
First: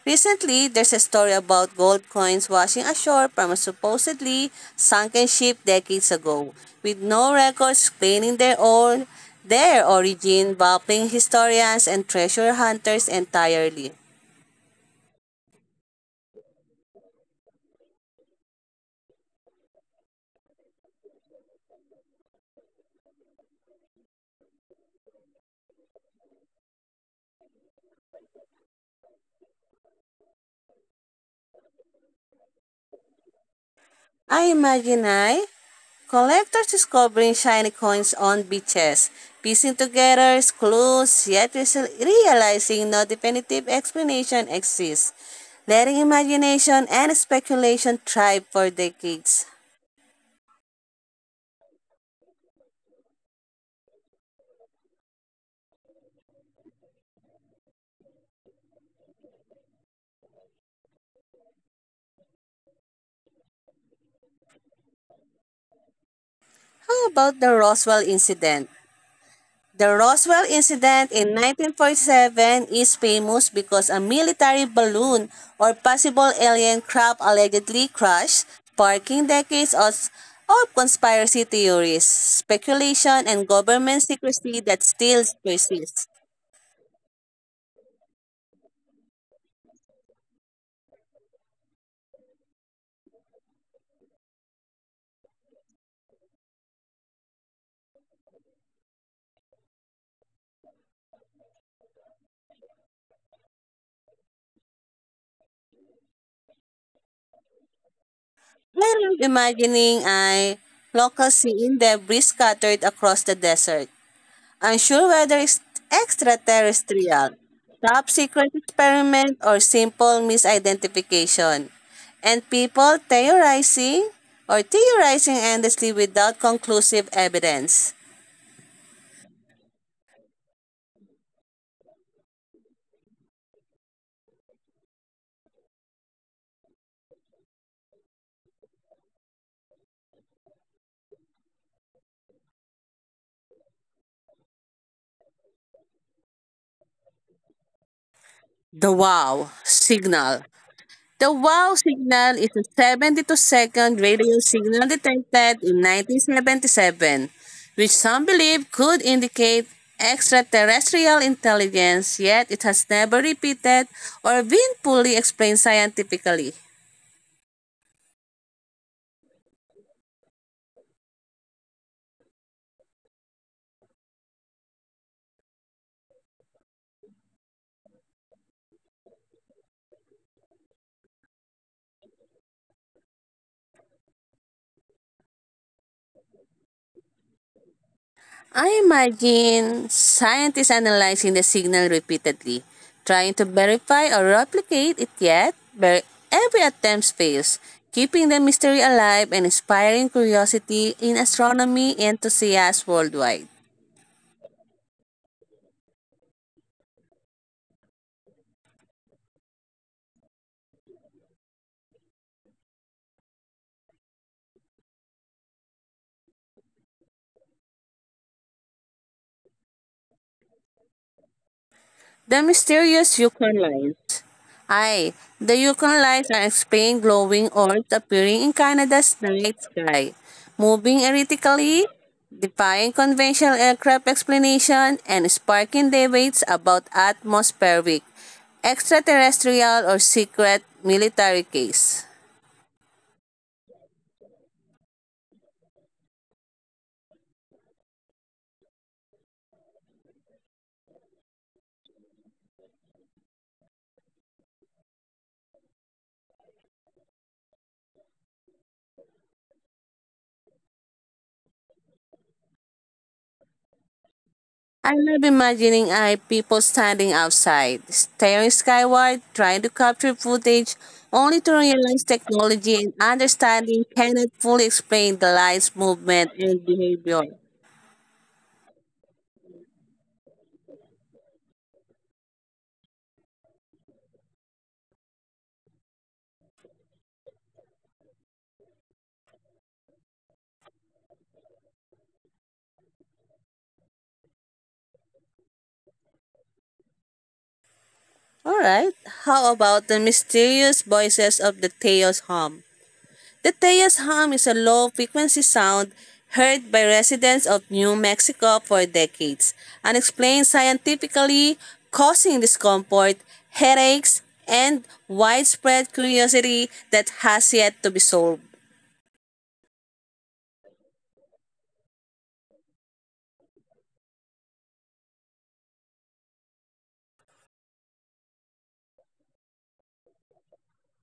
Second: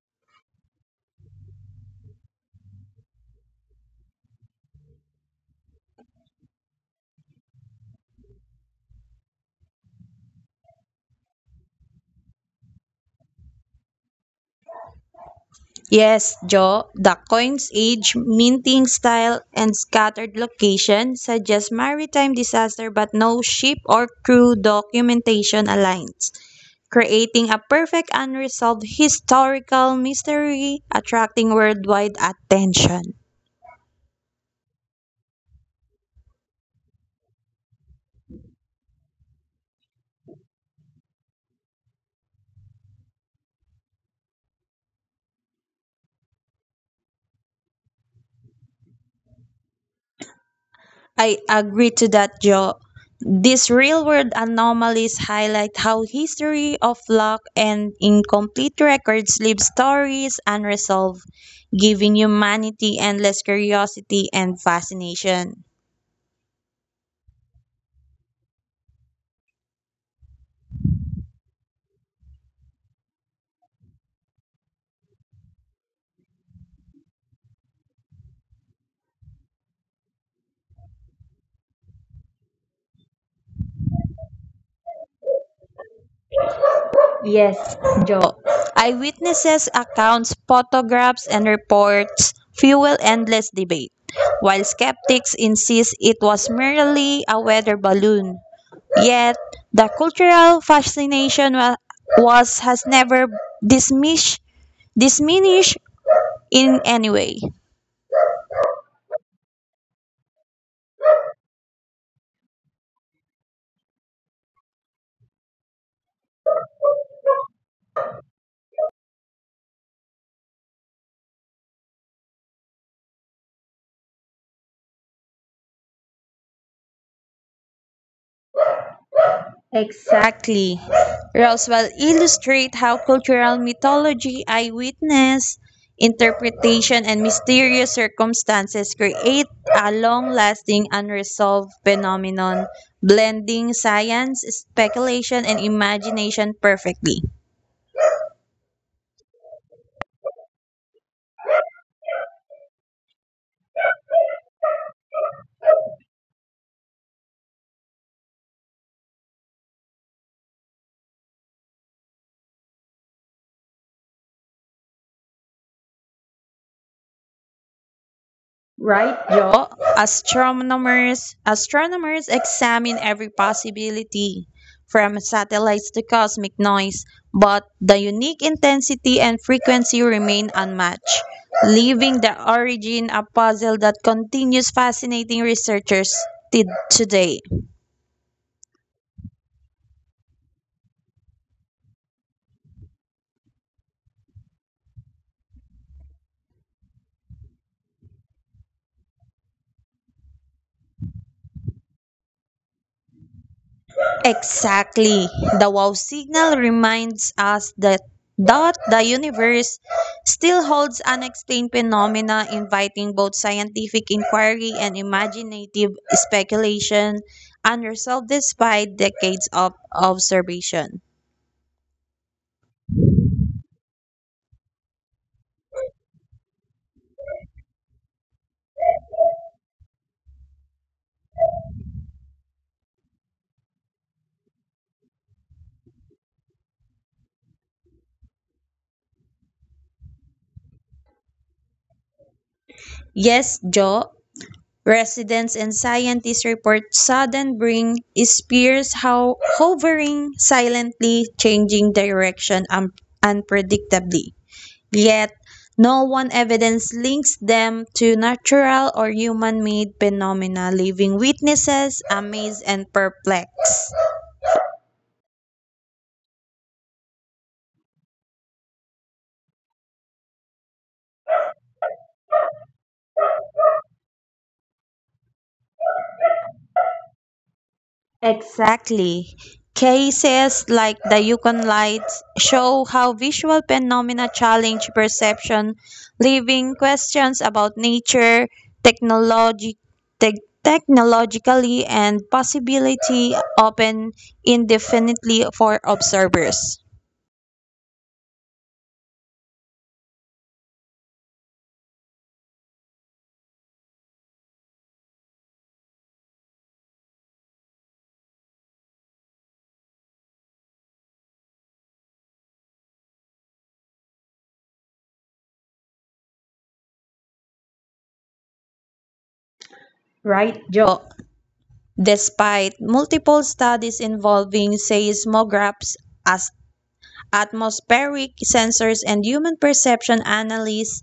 S1: Recently, there's a story about gold coins washing ashore from a supposedly sunken ship decades ago, with no records claiming their own their origin, baffling historians and treasure hunters entirely.
S2: Yes, Joe, the coin's age, minting style, and scattered location suggest maritime disaster but no ship or crew documentation aligns, creating a perfect unresolved historical mystery attracting worldwide attention.
S1: I imagine I collectors discovering shiny coins on beaches, piecing together clues, yet realizing no definitive explanation exists, letting imagination and speculation thrive for decades.
S2: I agree to that, Joe. These real world anomalies highlight how history of luck and incomplete records leave stories unresolved, giving humanity endless curiosity and fascination.
S1: How about the Roswell incident? The Roswell incident in nineteen forty-seven is famous because a military balloon or possible alien craft allegedly crashed, sparking decades of, of conspiracy theories, speculation, and government secrecy that still persists.
S2: Yes, Joe. Eyewitnesses' accounts, photographs, and reports fuel endless debate, while skeptics insist it was merely a weather balloon. Yet the cultural fascination wa- was has never dismish, diminished in any way.
S1: Layer of imagining ay local seeing debris scattered across the desert. Unsure whether it's extraterrestrial, top secret experiment, or simple misidentification. And people theorizing or theorizing endlessly without conclusive evidence.
S2: Exactly. Roswell illustrates how cultural mythology, eyewitness, interpretation, and mysterious circumstances create a long-lasting unresolved phenomenon, blending science, speculation, and imagination perfectly.
S1: The wow signal. The wow signal is a seventy-two-second radio signal detected in nineteen seventy-seven, which some believe could indicate extraterrestrial intelligence, yet it has never repeated or been fully explained scientifically.
S2: Right, Joe? Astronomers astronomers examine every possibility, from satellites to cosmic noise, but the unique intensity and frequency remain unmatched, leaving the origin a puzzle that continues fascinating researchers t- today.
S1: I imagine scientists analyzing the signal repeatedly, trying to verify or replicate it yet, but every attempt fails, keeping the mystery alive and inspiring curiosity in astronomy enthusiasts worldwide.
S2: Exactly. The wow signal reminds us that that the universe still holds unexplained phenomena inviting both scientific inquiry and imaginative speculation unresolved despite decades of observation.
S1: The mysterious Yukon Line. Hi, the Yukon lights are explained glowing orbs appearing in Canada's night sky, moving erratically, defying conventional aircraft explanation, and sparking debates about atmospheric, extraterrestrial, or secret military case.
S2: Yes, Joe, residents and scientists report sudden brain spears how hovering silently changing direction un- unpredictably. Yet no one evidence links them to natural or human made phenomena, leaving witnesses amazed and perplexed.
S1: I love imagining I people standing outside, staring skyward, trying to capture footage, only to realize technology and understanding cannot fully explain the light's movement and behavior.
S2: Exactly. Cases like the Yukon Lights show how visual phenomena challenge perception, leaving questions about nature, technology, tech- technologically, and possibility open indefinitely for observers.
S1: Alright, how about the mysterious voices of the Theos hum? The Tejas hum is a low-frequency sound heard by residents of New Mexico for decades, unexplained scientifically, causing discomfort, headaches, and widespread curiosity that has yet to be solved.
S2: Right, Joe? Despite multiple studies involving seismographs, as- atmospheric sensors, and human perception analysis,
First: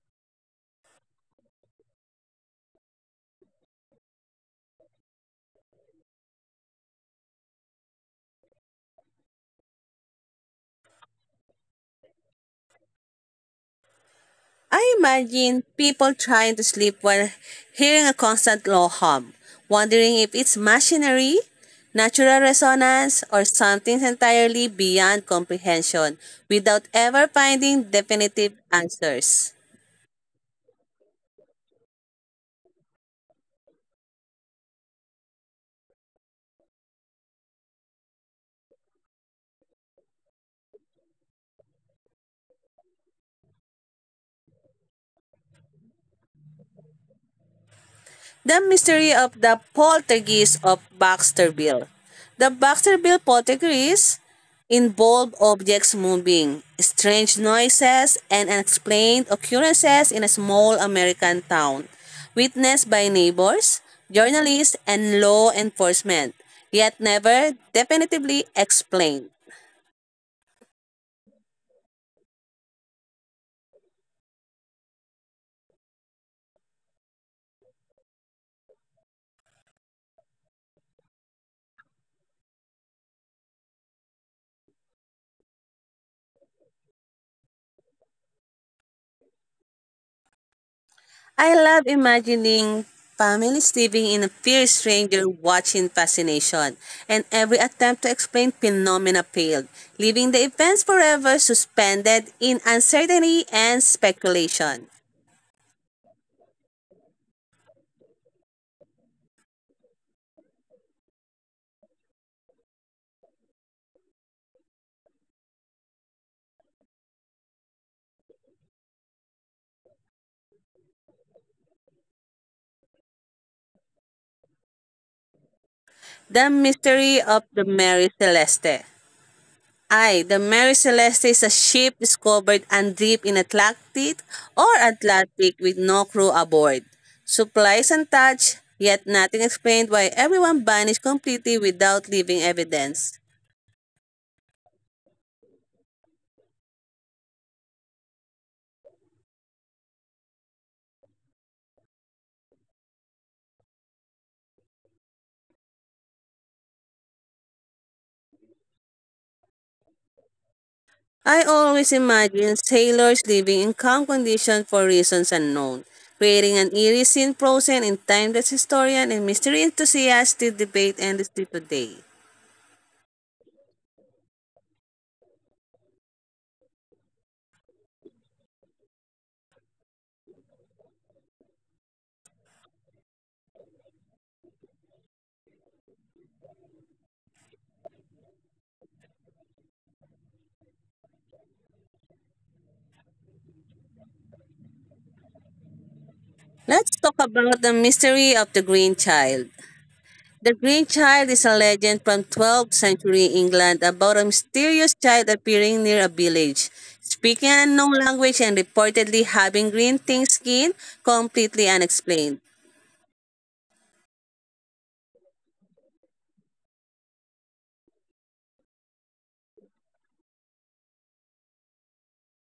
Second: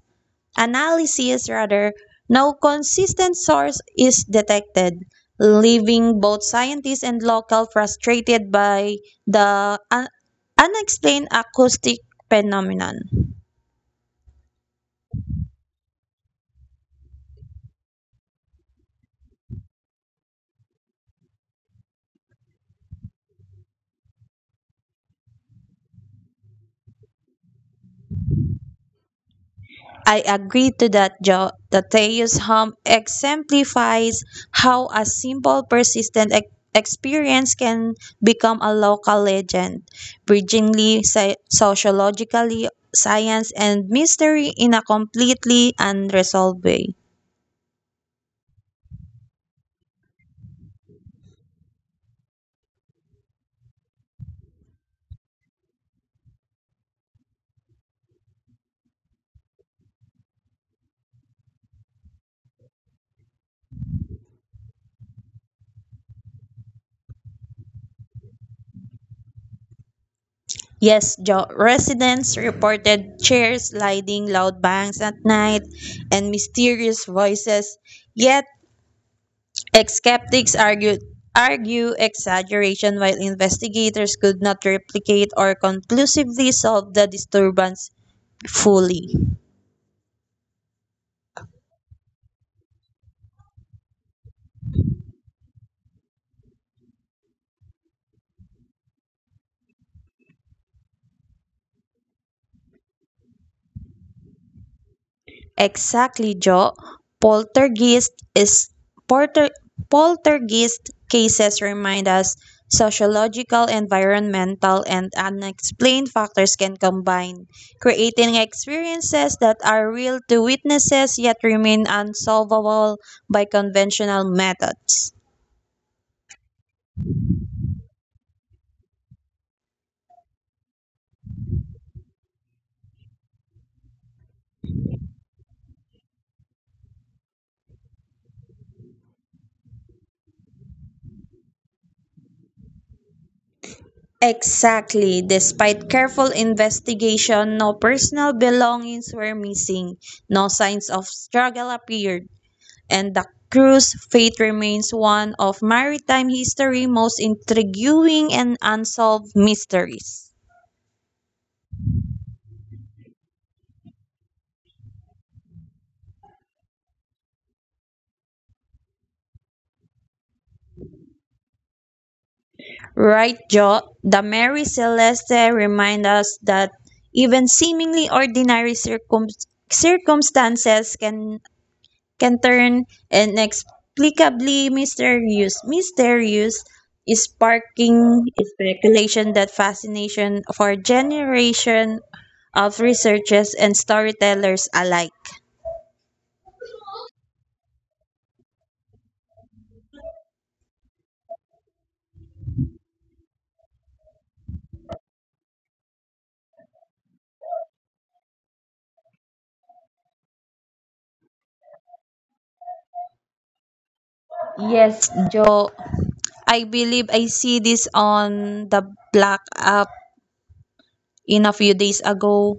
S2: analysis rather, no consistent source is detected, leaving both scientists and locals frustrated by the un- unexplained acoustic phenomenon.
S1: I imagine people trying to sleep while hearing a constant low hum, wondering if it's machinery, natural resonance, or something entirely beyond comprehension without ever finding definitive answers.
S2: I agree to that, Joe. The Teus home exemplifies how a simple, persistent ex- experience can become a local legend, bridgingly sci- sociologically science and mystery in a completely unresolved way.
S1: The Mystery of the Poltergeist of Baxterville. The Baxterville poltergeist involved objects moving, strange noises, and unexplained occurrences in a small American town, witnessed by neighbors, journalists, and law enforcement, yet never definitively explained.
S2: Yes, Joe. Residents reported chairs sliding, loud bangs at night, and mysterious voices. Yet Ex- Skeptics argued argue exaggeration while investigators could not replicate or conclusively solve the disturbance fully.
S1: I love imagining families living in a fierce stranger watching fascination, and every attempt to explain phenomena failed, leaving the events forever suspended in uncertainty and speculation.
S2: Exactly, Joe. Poltergeist is porter, Poltergeist cases remind us sociological, environmental, and unexplained factors can combine, creating experiences that are real to witnesses yet remain unsolvable by conventional methods.
S1: The mystery of the Mary Celeste. I, The Mary Celeste is a ship discovered and deep in Atlantic or Atlantic with no crew aboard. Supplies untouched, yet nothing explained why everyone vanished completely without leaving evidence.
S2: Exactly. Despite careful investigation, no personal belongings were missing, no signs of struggle appeared, and the crew's fate remains one of maritime history's most intriguing and unsolved mysteries.
S1: I always imagine sailors living in calm conditions for reasons unknown, creating an eerie scene frozen in time that historian and mystery enthusiasts still debate endlessly today.
S2: Right, Joe? The Mary Celeste remind us that even seemingly ordinary circum- circumstances can can turn inexplicably mysterious. Mysterious is sparking speculation that fascination for generation of researchers and storytellers alike.
S1: Let's talk about the mystery of the Green Child. The Green Child is a legend from twelfth century England about a mysterious child appearing near a village, speaking an unknown language and reportedly having green thin skin completely unexplained.
S2: Yes, Joe. I believe I see this on the black app in a few days ago.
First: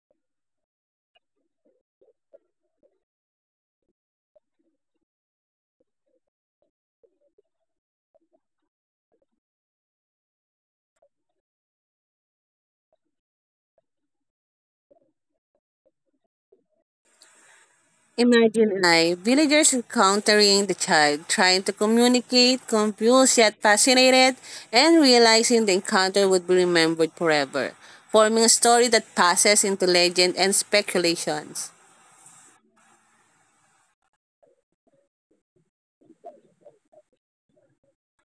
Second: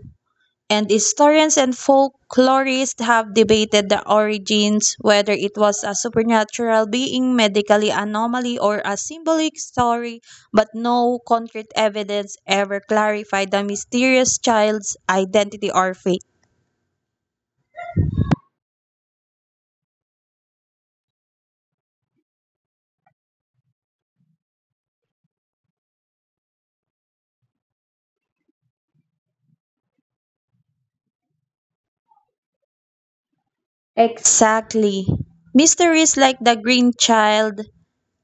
S2: And historians and folklorists have debated the origins, whether it was a supernatural being, medically anomaly, or a symbolic story, but no concrete evidence ever clarified the mysterious child's identity or fate.
S1: Imagine I, villagers encountering the child, trying to communicate, confused yet fascinated, and realizing the encounter would be remembered forever, forming a story that passes into legend and speculations.
S2: Exactly. Mysteries like the Green Child,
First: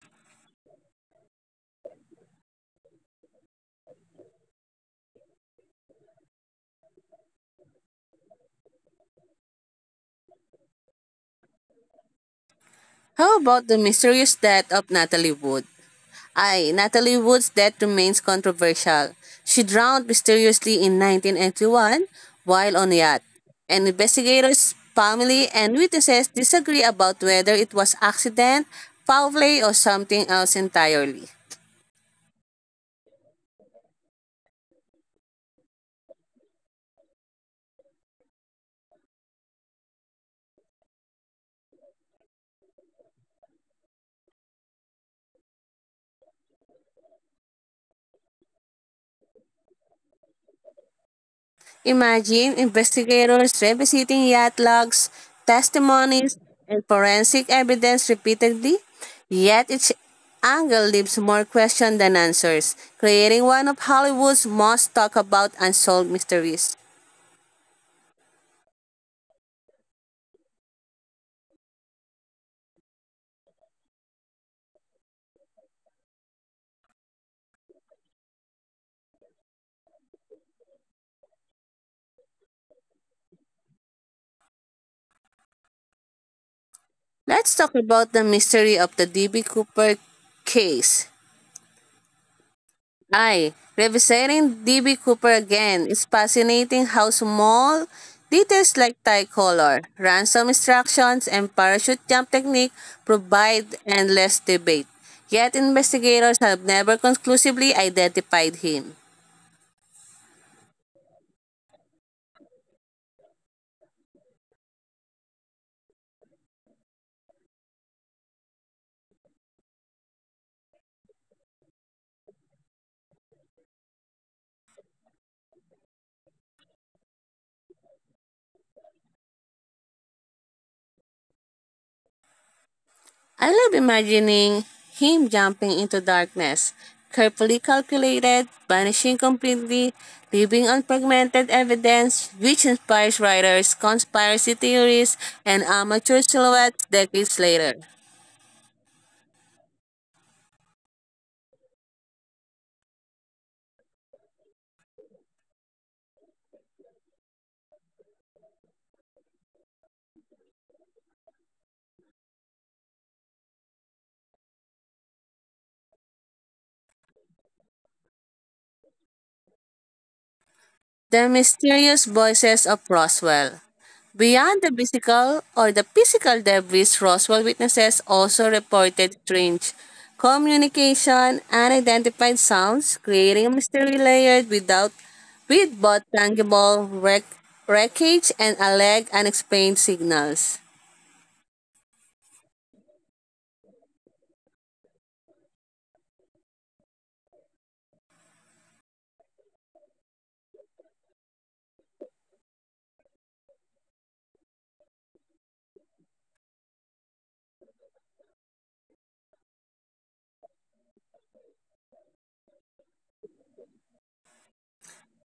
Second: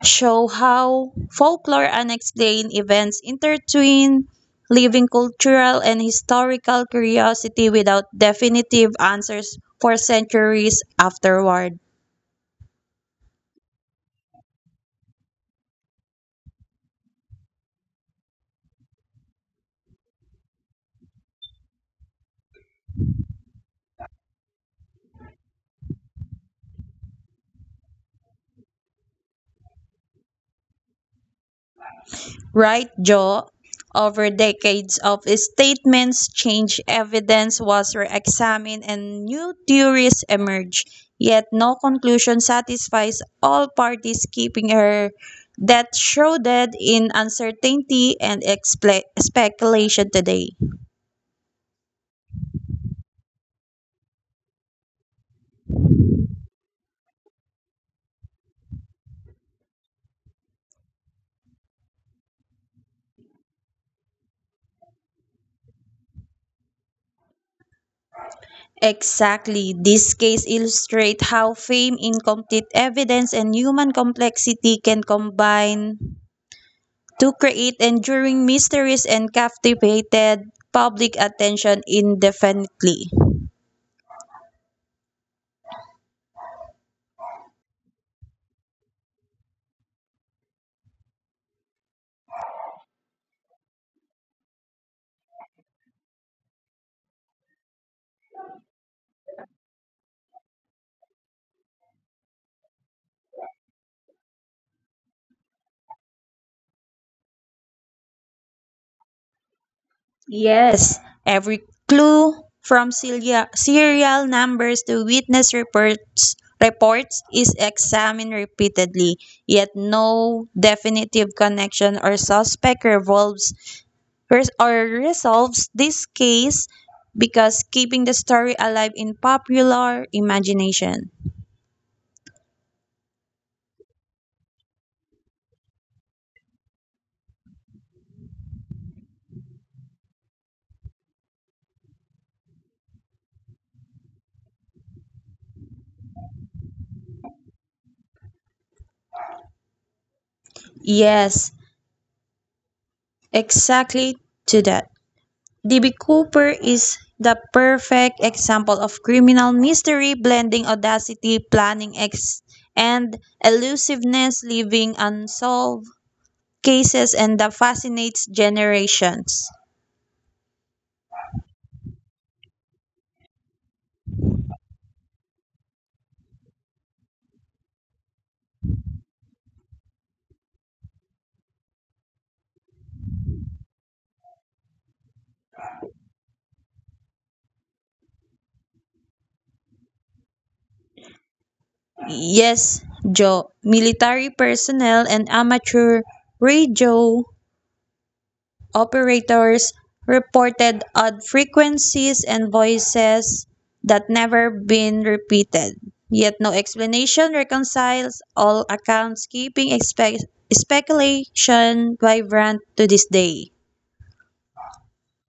S2: show how folklore and explain events intertwine, leaving cultural and historical curiosity without definitive answers for centuries afterward.
S1: How about the mysterious death of Natalie Wood? I, Natalie Wood's death remains controversial. She drowned mysteriously in nineteen eighty one while on a yacht, and investigators, family, and witnesses disagree about whether it was accident, foul play, or something else entirely.
S2: Right, Joe? Over decades of statements, change evidence was re examined and new theories emerged, yet no conclusion satisfies all parties, keeping her death shrouded in uncertainty and expla speculation today.
S1: Imagine investigators revisiting yacht logs, testimonies, and forensic evidence repeatedly, yet each angle leaves more questions than answers, creating one of Hollywood's most talked about unsolved mysteries.
S2: Exactly. This case illustrates how fame, incomplete evidence, and human complexity can combine to create enduring mysteries and captivated public attention indefinitely.
S1: Let's talk about the mystery of the D B. Cooper case. I, revisiting D B. Cooper again, is fascinating how small details like tie color, ransom instructions, and parachute jump technique provide endless debate. Yet investigators have never conclusively identified him.
S2: Yes, every clue from serial serial numbers to witness reports reports is examined repeatedly, yet no definitive connection or suspect revolves res- or resolves this case because keeping the story alive in popular imagination.
S1: I love imagining him jumping into darkness, carefully calculated, vanishing completely, leaving unfragmented evidence, which inspires writers, conspiracy theories, and amateur silhouettes decades later.
S2: Yes, exactly to that. D B. Cooper is the perfect example of criminal mystery blending audacity, planning, ex- and elusiveness, leaving unsolved cases and that fascinates generations.
S1: The mysterious voices of Roswell. Beyond the physical or the physical debris, Roswell witnesses also reported strange communication and identified sounds, creating a mystery layered without with both tangible wreck, wreckage and alleged unexplained signals.
S2: Yes, Joe, military personnel and amateur radio operators reported odd frequencies and voices that never been repeated. Yet no explanation reconciles all accounts, keeping expe- speculation vibrant to this day.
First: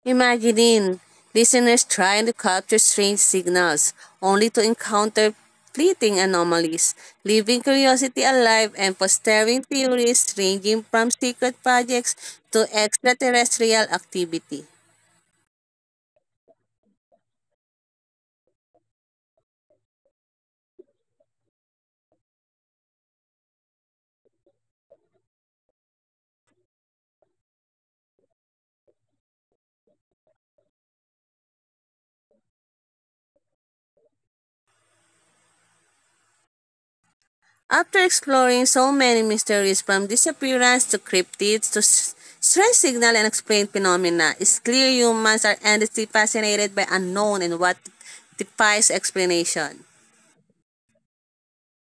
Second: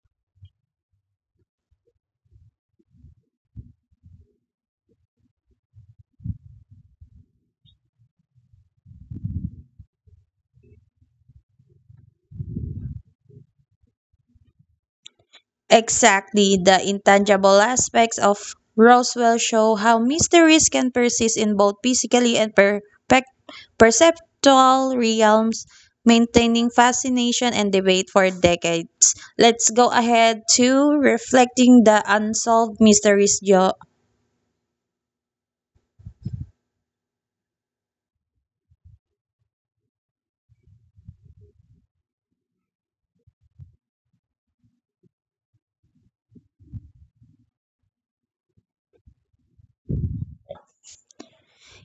S1: Imagining listeners trying to capture strange signals only to encounter fleeting anomalies, leaving curiosity alive and fostering theories ranging from secret projects to extraterrestrial activity.
S2: Exactly, the intangible aspects of Roswell show how mysteries can persist in both physically and perpec- perceptual realms, maintaining fascination and debate for decades. Let's go ahead to reflecting the unsolved mysteries jo-
S1: After exploring so many mysteries from disappearance to cryptids to s- strange signal and explained phenomena, it's clear humans are endlessly fascinated by unknown and what defies explanation.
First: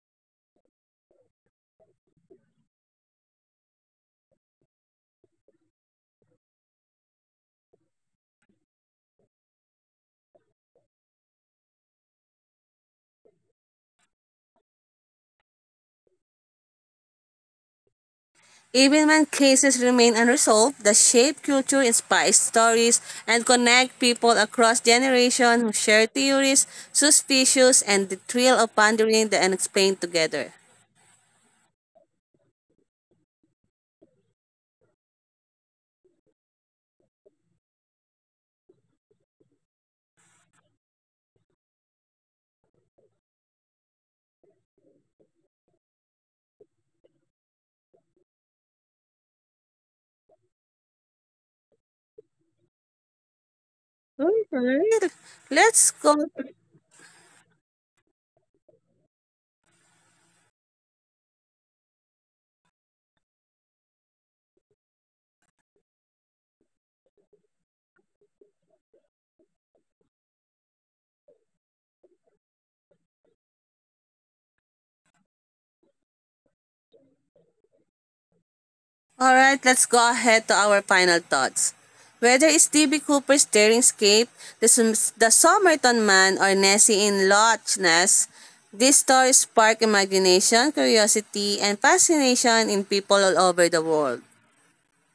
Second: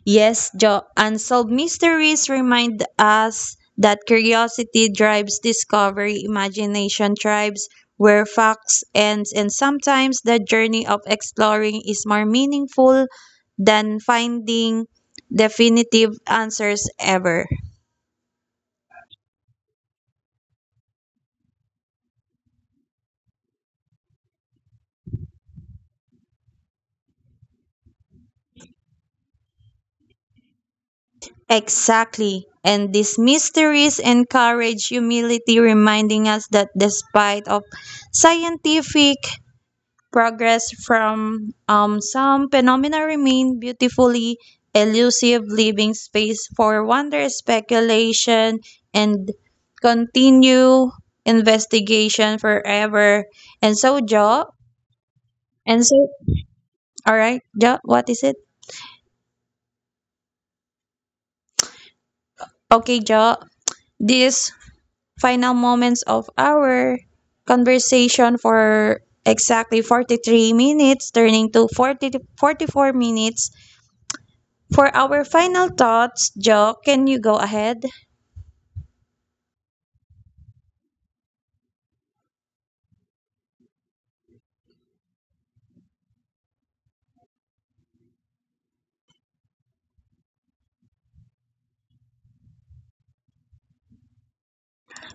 S2: Yes, Jo, unsolved mysteries remind us that curiosity drives discovery, imagination drives where facts ends, and sometimes the journey of exploring is more meaningful than finding definitive answers ever.
S1: Even when cases remain unresolved, the shape culture inspires stories and connect people across generations who share theories, suspicions, and the thrill of pondering the unexplained together.
S2: Exactly. And these mysteries encourage humility, reminding us that despite of scientific progress from um, some phenomena remain beautifully elusive, leaving space for wonder, speculation, and continue investigation forever. And so, Jo,
S1: Alright,
S2: and
S1: let's
S2: so,
S1: go.
S2: all right, Jo, what is it? Okay, Jo, these final moments of our conversation for exactly forty-three minutes, turning to forty forty four minutes. For our final thoughts, Joe, can you go ahead?
S1: Alright, let's go ahead to our final thoughts. Whether it's D B. Cooper's Daring Scape, the, Sum- the Somerton Man, or Nessie in Loch Ness, these stories spark imagination, curiosity, and fascination in people all over the world.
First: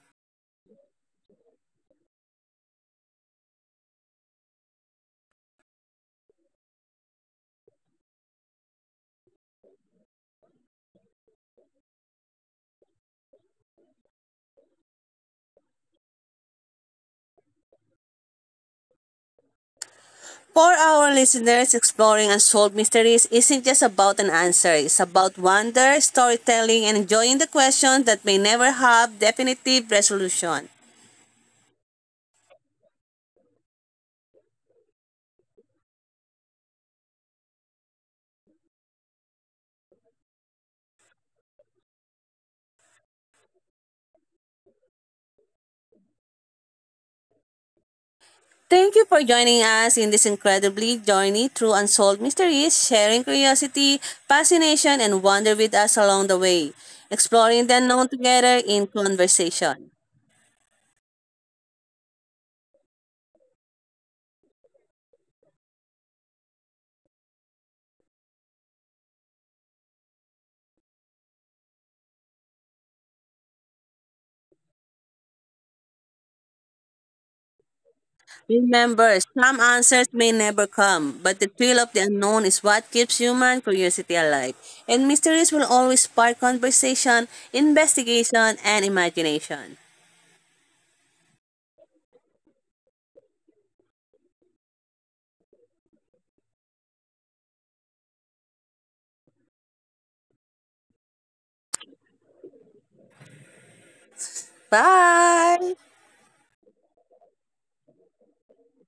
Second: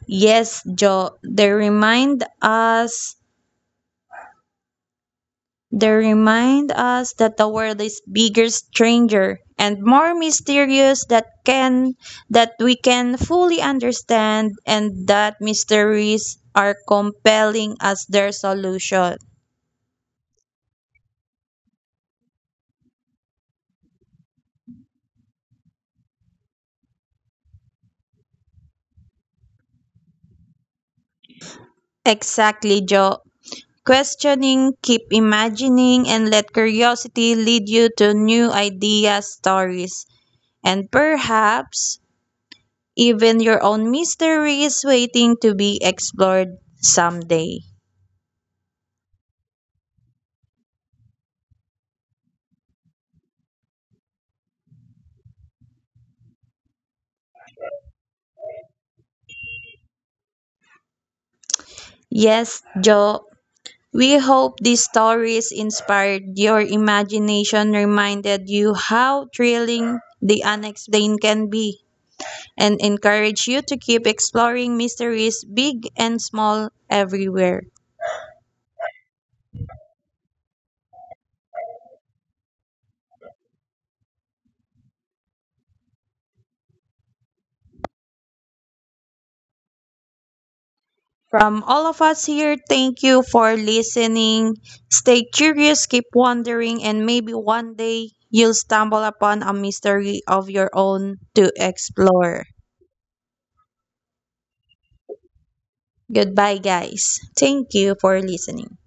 S2: Yes, Joe, they remind us they remind us that the world is bigger stranger and more mysterious that can that we can fully understand and that mysteries are compelling as their solution.
S1: For our listeners, exploring unsolved mysteries isn't just about an answer. It's about wonder, storytelling, and enjoying the questions that may never have definitive resolution.
S2: Exactly, Joe. Questioning, keep imagining, and let curiosity lead you to new ideas, stories, and perhaps even your own mystery is waiting to be explored someday.
S1: Thank you for joining us in this incredibly journey through unsolved mysteries, sharing curiosity, fascination, and wonder with us along the way, exploring the unknown together in conversation.
S2: Yes, Joe, we hope these stories inspired your imagination, reminded you how thrilling the unexplained can be, and encourage you to keep exploring mysteries big and small everywhere.
S1: Remember, some answers may never come, but the thrill of the unknown is what keeps human curiosity alive. And mysteries will always spark conversation, investigation, and imagination.
S2: From all of us here, thank you for listening. Stay curious, keep wondering, and maybe one day you'll stumble upon a mystery of your own to explore.
S1: Bye!
S2: Goodbye, guys. Thank you for listening.